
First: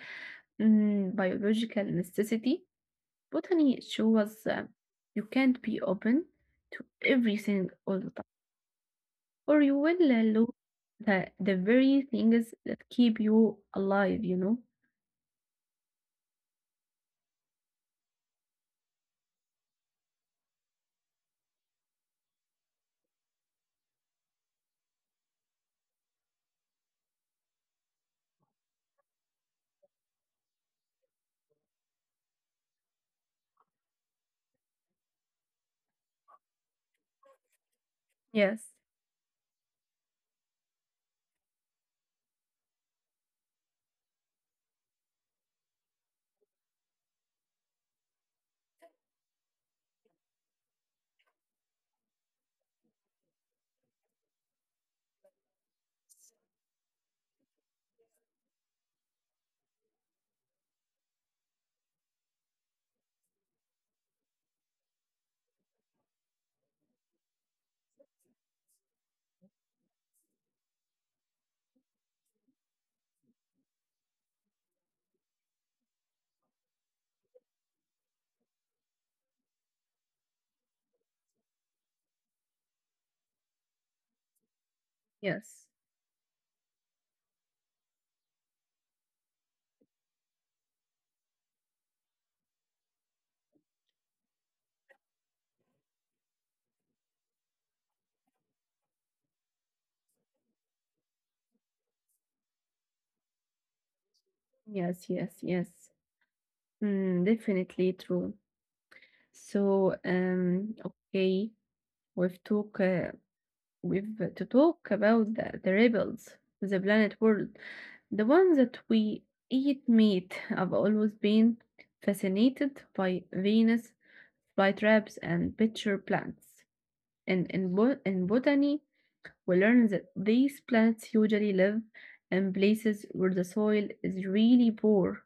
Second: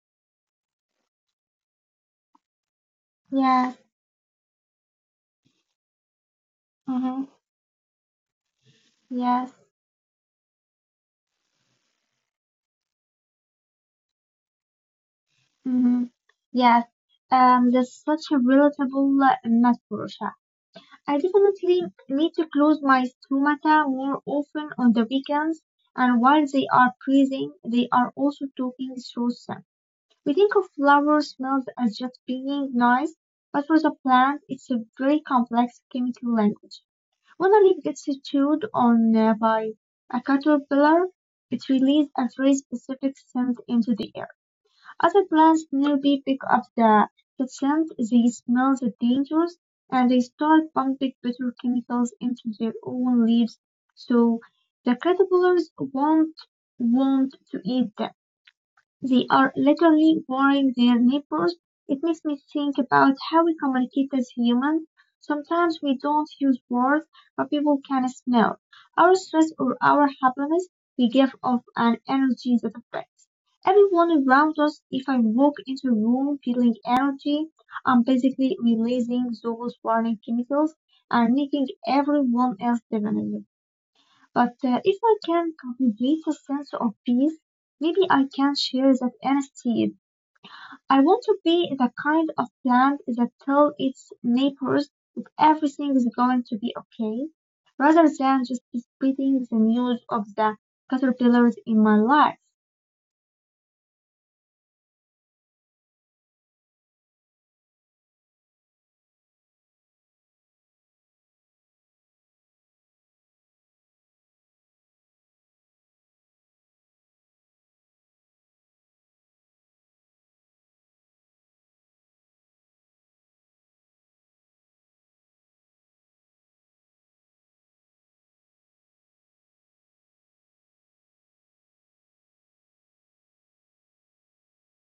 mm, biological necessity.
Yes.
Botany shows you can't be open to
Hmm.
everything all the time,
Yes.
or you will lose the very things that keep you alive, you know?
Hmm. Yes. That's such a relatable metaphor. I definitely need to close my stomata more often on the weekends. And while they are breathing, they are also talking through them. We think of flower smells as just being nice, but for the plant, it's a very complex chemical language. When a leaf gets
Yes,
chewed on by a caterpillar, it releases a very specific scent into the air. Other plants nearby pick up the scent, they smell the dangers, and they start pumping bitter chemicals into their own leaves so the caterpillars won't want to eat them. They are literally warring their neighbors. It makes me think about how we communicate as humans. Sometimes we don't use words, but people can smell our stress or our happiness. We give off an energy that affects everyone around us. If I walk into a room feeling energy, I'm basically releasing those warning chemicals and making everyone else different. But if I
yes,
can cultivate a sense of peace, maybe I can share that instead. I want to be the kind of plant that tells its neighbors that everything is going to be okay, rather than just spreading the news of the caterpillars in my life.
yes, yes, yes. Mm, definitely true. So, okay, we've talk, uh, we've to talk about the rebels, the planet world, the one that we eat meat. [LAUGHS] I've always been fascinated by Venus flytraps and pitcher plants. In botany, we learn that these plants usually live in places where the soil is really poor.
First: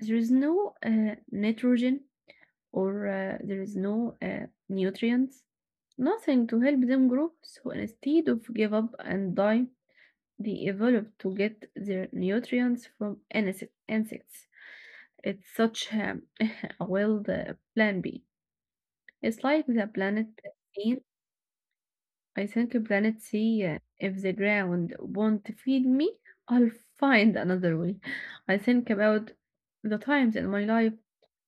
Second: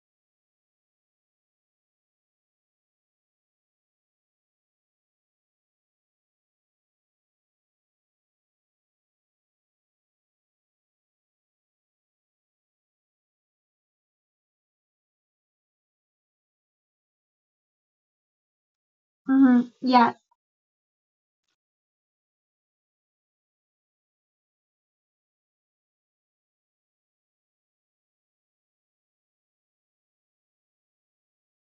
There is no nitrogen or there is no nutrients, nothing to help them grow. So instead of give up and die, they evolve to get their nutrients from insects. It's such [LAUGHS] a wild plan B.
Mm-hmm.
It's like the
Yes,
planet C. I think planet C, if the ground won't feed me, I'll find another way. I think about the times in my life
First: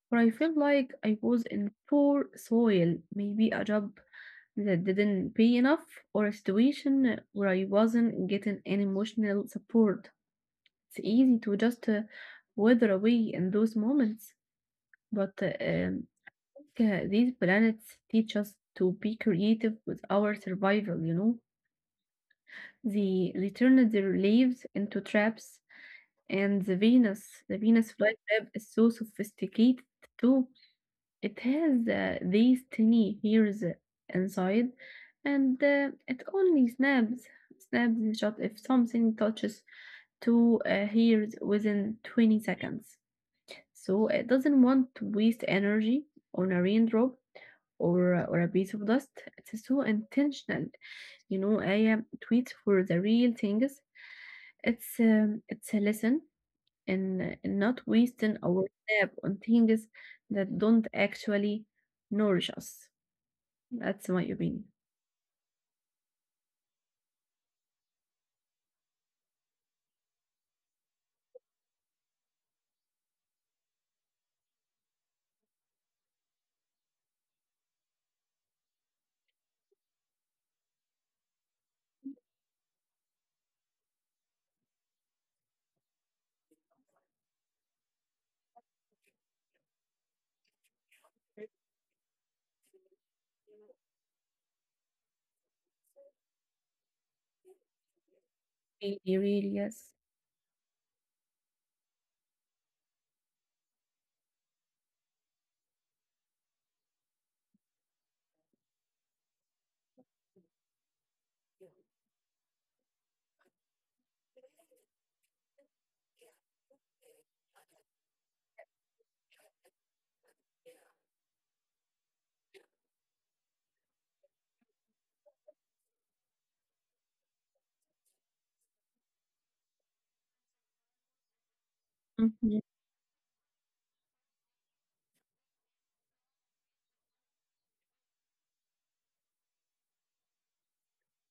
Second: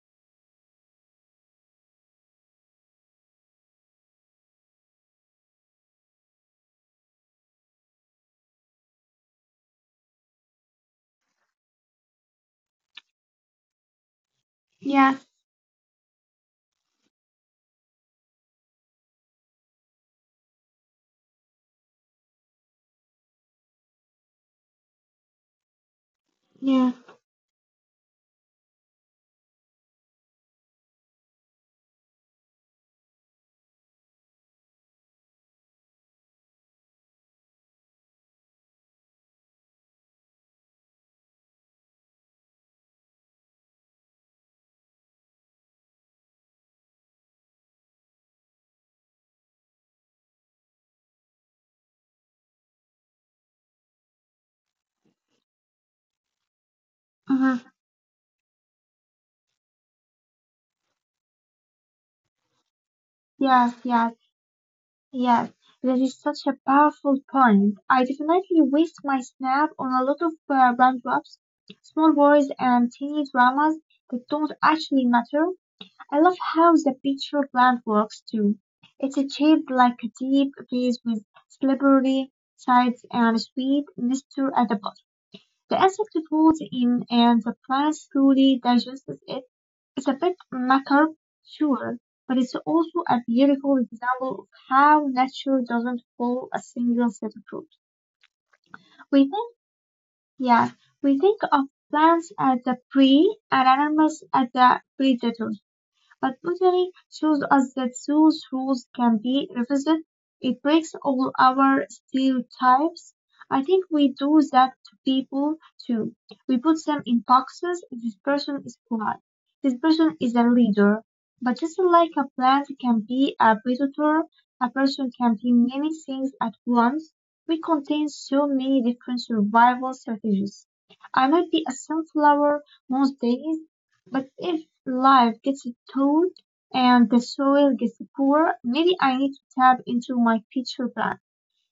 where I felt like I was in poor soil, maybe a job that didn't pay enough or a situation where I wasn't getting any emotional support. It's easy to just wither away in those moments,
yes,
but these planets teach us to be creative with our survival, you know. They turned their leaves into traps, and
yeah.
The Venus flytrap is so sophisticated too. It has these tiny hairs inside, and it only snaps shut if something touches two hairs within 20 seconds. So it doesn't want to waste energy on a raindrop or a piece of dust. It's so intentional, you know. I am tweets for the real things. It's a lesson
Mm-hmm.
in not wasting our snap on things that don't actually nourish us.
Yes, yes.
That's what you mean.
Yes, that is such a powerful point. I definitely waste my snap on a lot of roundups, small wars, and teeny dramas that don't actually matter. I love how the picture plan works too. It's shaped like a deep vase with slippery sides and a sweet nectar at the bottom. The acid falls in and the plant slowly digests it. It's a bit macabre, sure, but it's also a beautiful example of how nature doesn't follow a single set of rules. We
Really,
think,
really, yes.
yeah, we think of plants as the prey and animals as the predators. But botany shows us that those rules can be revisited. It breaks all our stereotypes. I think we do that to people too. We put them in boxes. This person is polite. This person is a leader. But just like a plant can be a predator, a person can be many things at once. We contain so many different survival strategies. I might be a sunflower
Mhm.
most days, but if life gets tough and the soil gets poor, maybe I need to tap into my future plan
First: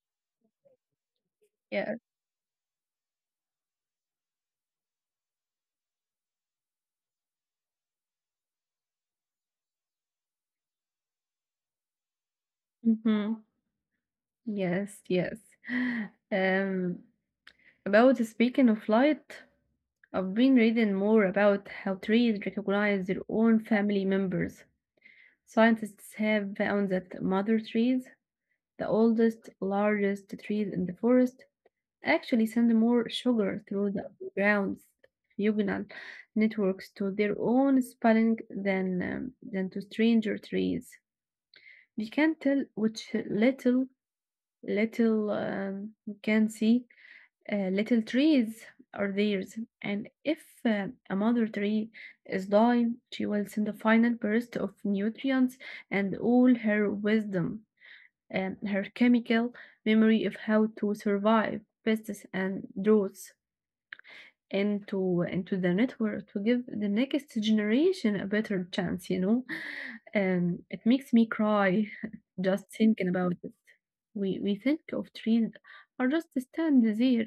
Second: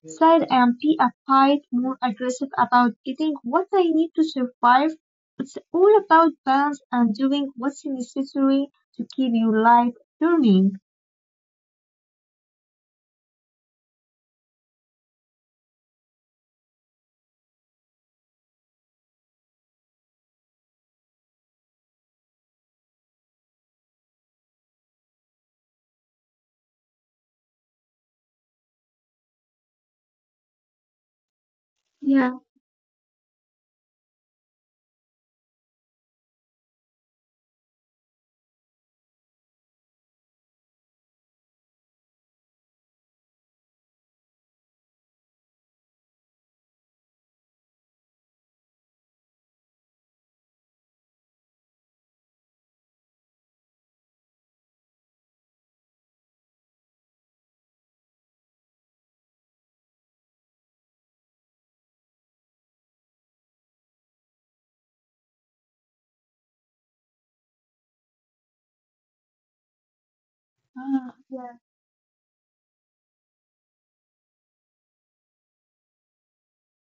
side and be a bit more
Yes.
aggressive about getting what I need to survive. It's all about balance and doing what's necessary to keep your life turning.
Mhm. Yes, yes. Um, about speaking of light, I've been reading more about how trees recognize their own family members. Scientists have found that mother trees, the oldest, largest trees in the forest, actually send
Yeah.
more sugar through the ground's fugal networks to their own spelling than to stranger trees. You can tell which little you can see little trees are theirs, and if a mother tree is dying, she will send a final burst of nutrients and all her wisdom, and her chemical memory of how to survive pests and droughts into the network to give the next generation a better chance, you know? It makes me cry
Ah, yeah.
[LAUGHS] just thinking about it. We think of trees are just stand there.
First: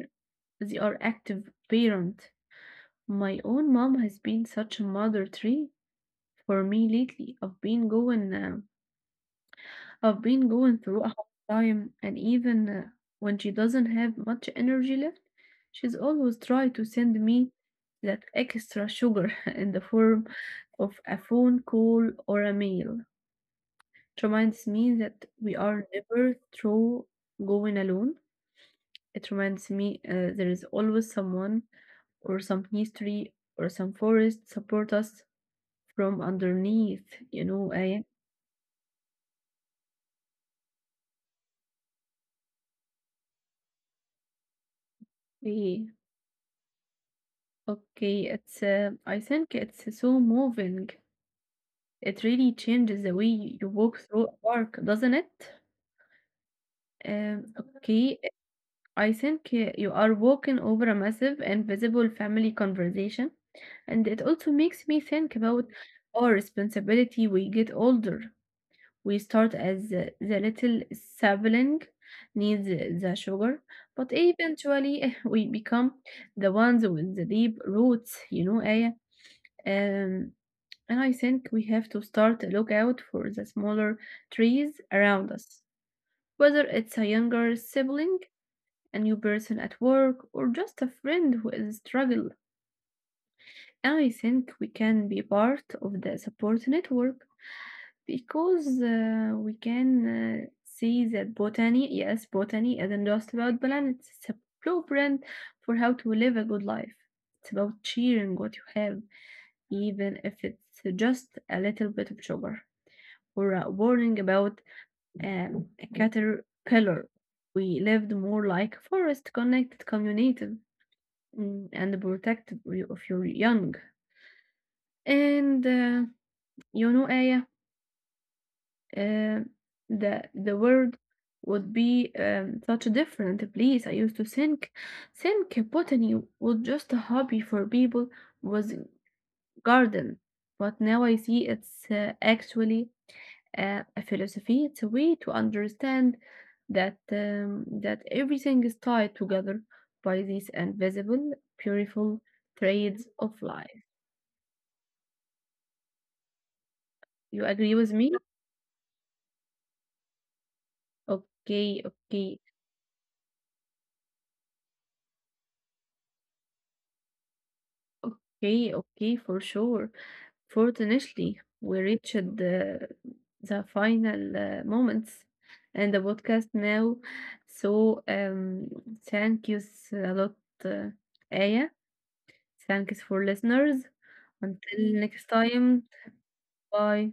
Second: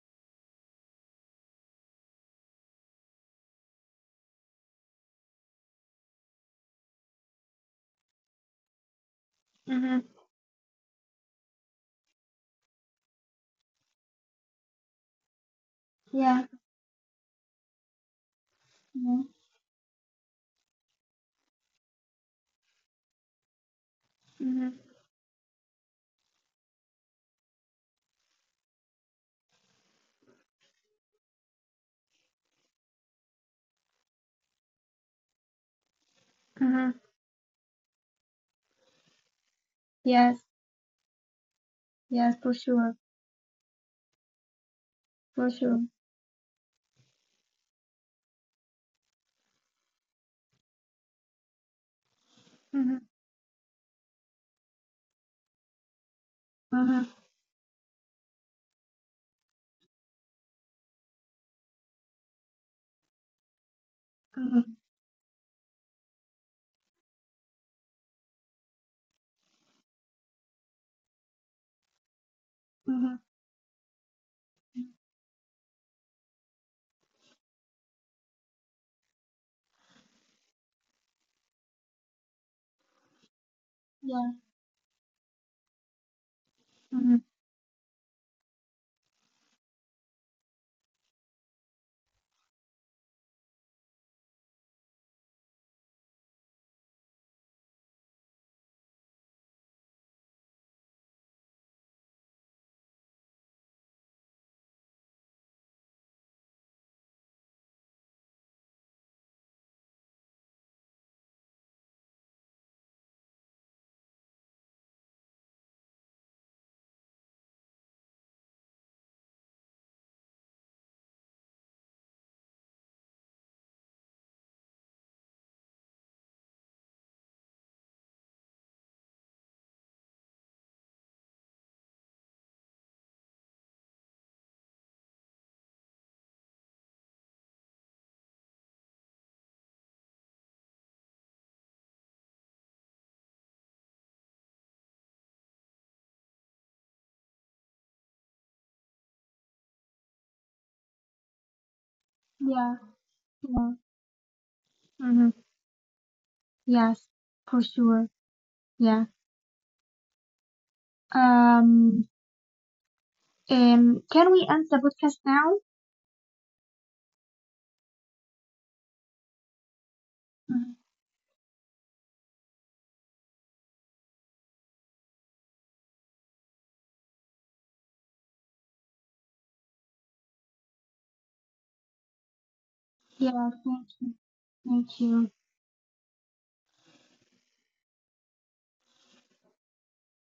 They are active parent. My own mom has been such a mother tree for me lately. I've been going
Mm-hmm.
have been going through a hard time, and even when she doesn't have much energy left, she's always
Yeah.
trying to send me that
Mm-hmm.
extra sugar [LAUGHS] in the form of a phone call or a mail. It reminds me that we are never through going alone. It reminds me there is always someone or some history or some forest support us
Mm-hmm.
from underneath, you know, Aya.
Yes. Yes. For sure. For sure.
Yeah. Okay, it's I think it's so moving.
Mm-hmm.
It really changes the way you walk through a park, doesn't it?
Mm-hmm.
Um, okay, I think you are walking over a massive invisible family conversation,
Mm-hmm.
and it also makes me think about our responsibility we get older. We start as the little sibling needs the sugar, but eventually [LAUGHS] we become the ones with the deep roots, you know, Aya. Um, And I think we have to start a lookout for the
Yeah.
smaller trees around us, whether
Mm-hmm.
it's a younger sibling, a new person at work, or just a friend who is struggling. And I think we can be part of the support network because we can see that botany, yes, botany isn't just about planets, it's a blueprint for how to live a good life. It's about cheering what you have, even if it's just a little bit of sugar for a warning about a caterpillar. We lived more like a forest, connected, communicative, mm, and protective of your young. And you know, Aya, uh, the world would be such a different place. I used to think botany was just a hobby for people, was garden, but now I see it's actually a philosophy. It's a way to understand that everything is tied together by these invisible, beautiful threads of
Yeah.
life.
Yeah. Mm-hmm.
You
Yes,
agree with
for
me?
sure. Yeah.
Okay,
Um,
okay,
can we end the podcast now?
okay, okay, for sure.
Mhm.
Fortunately, we reached the final moments and the podcast now. So thank you s- a lot, uh,
Yeah,
Aya.
thank you. Thank you.
Thanks for listeners. Until Mm. next time, bye.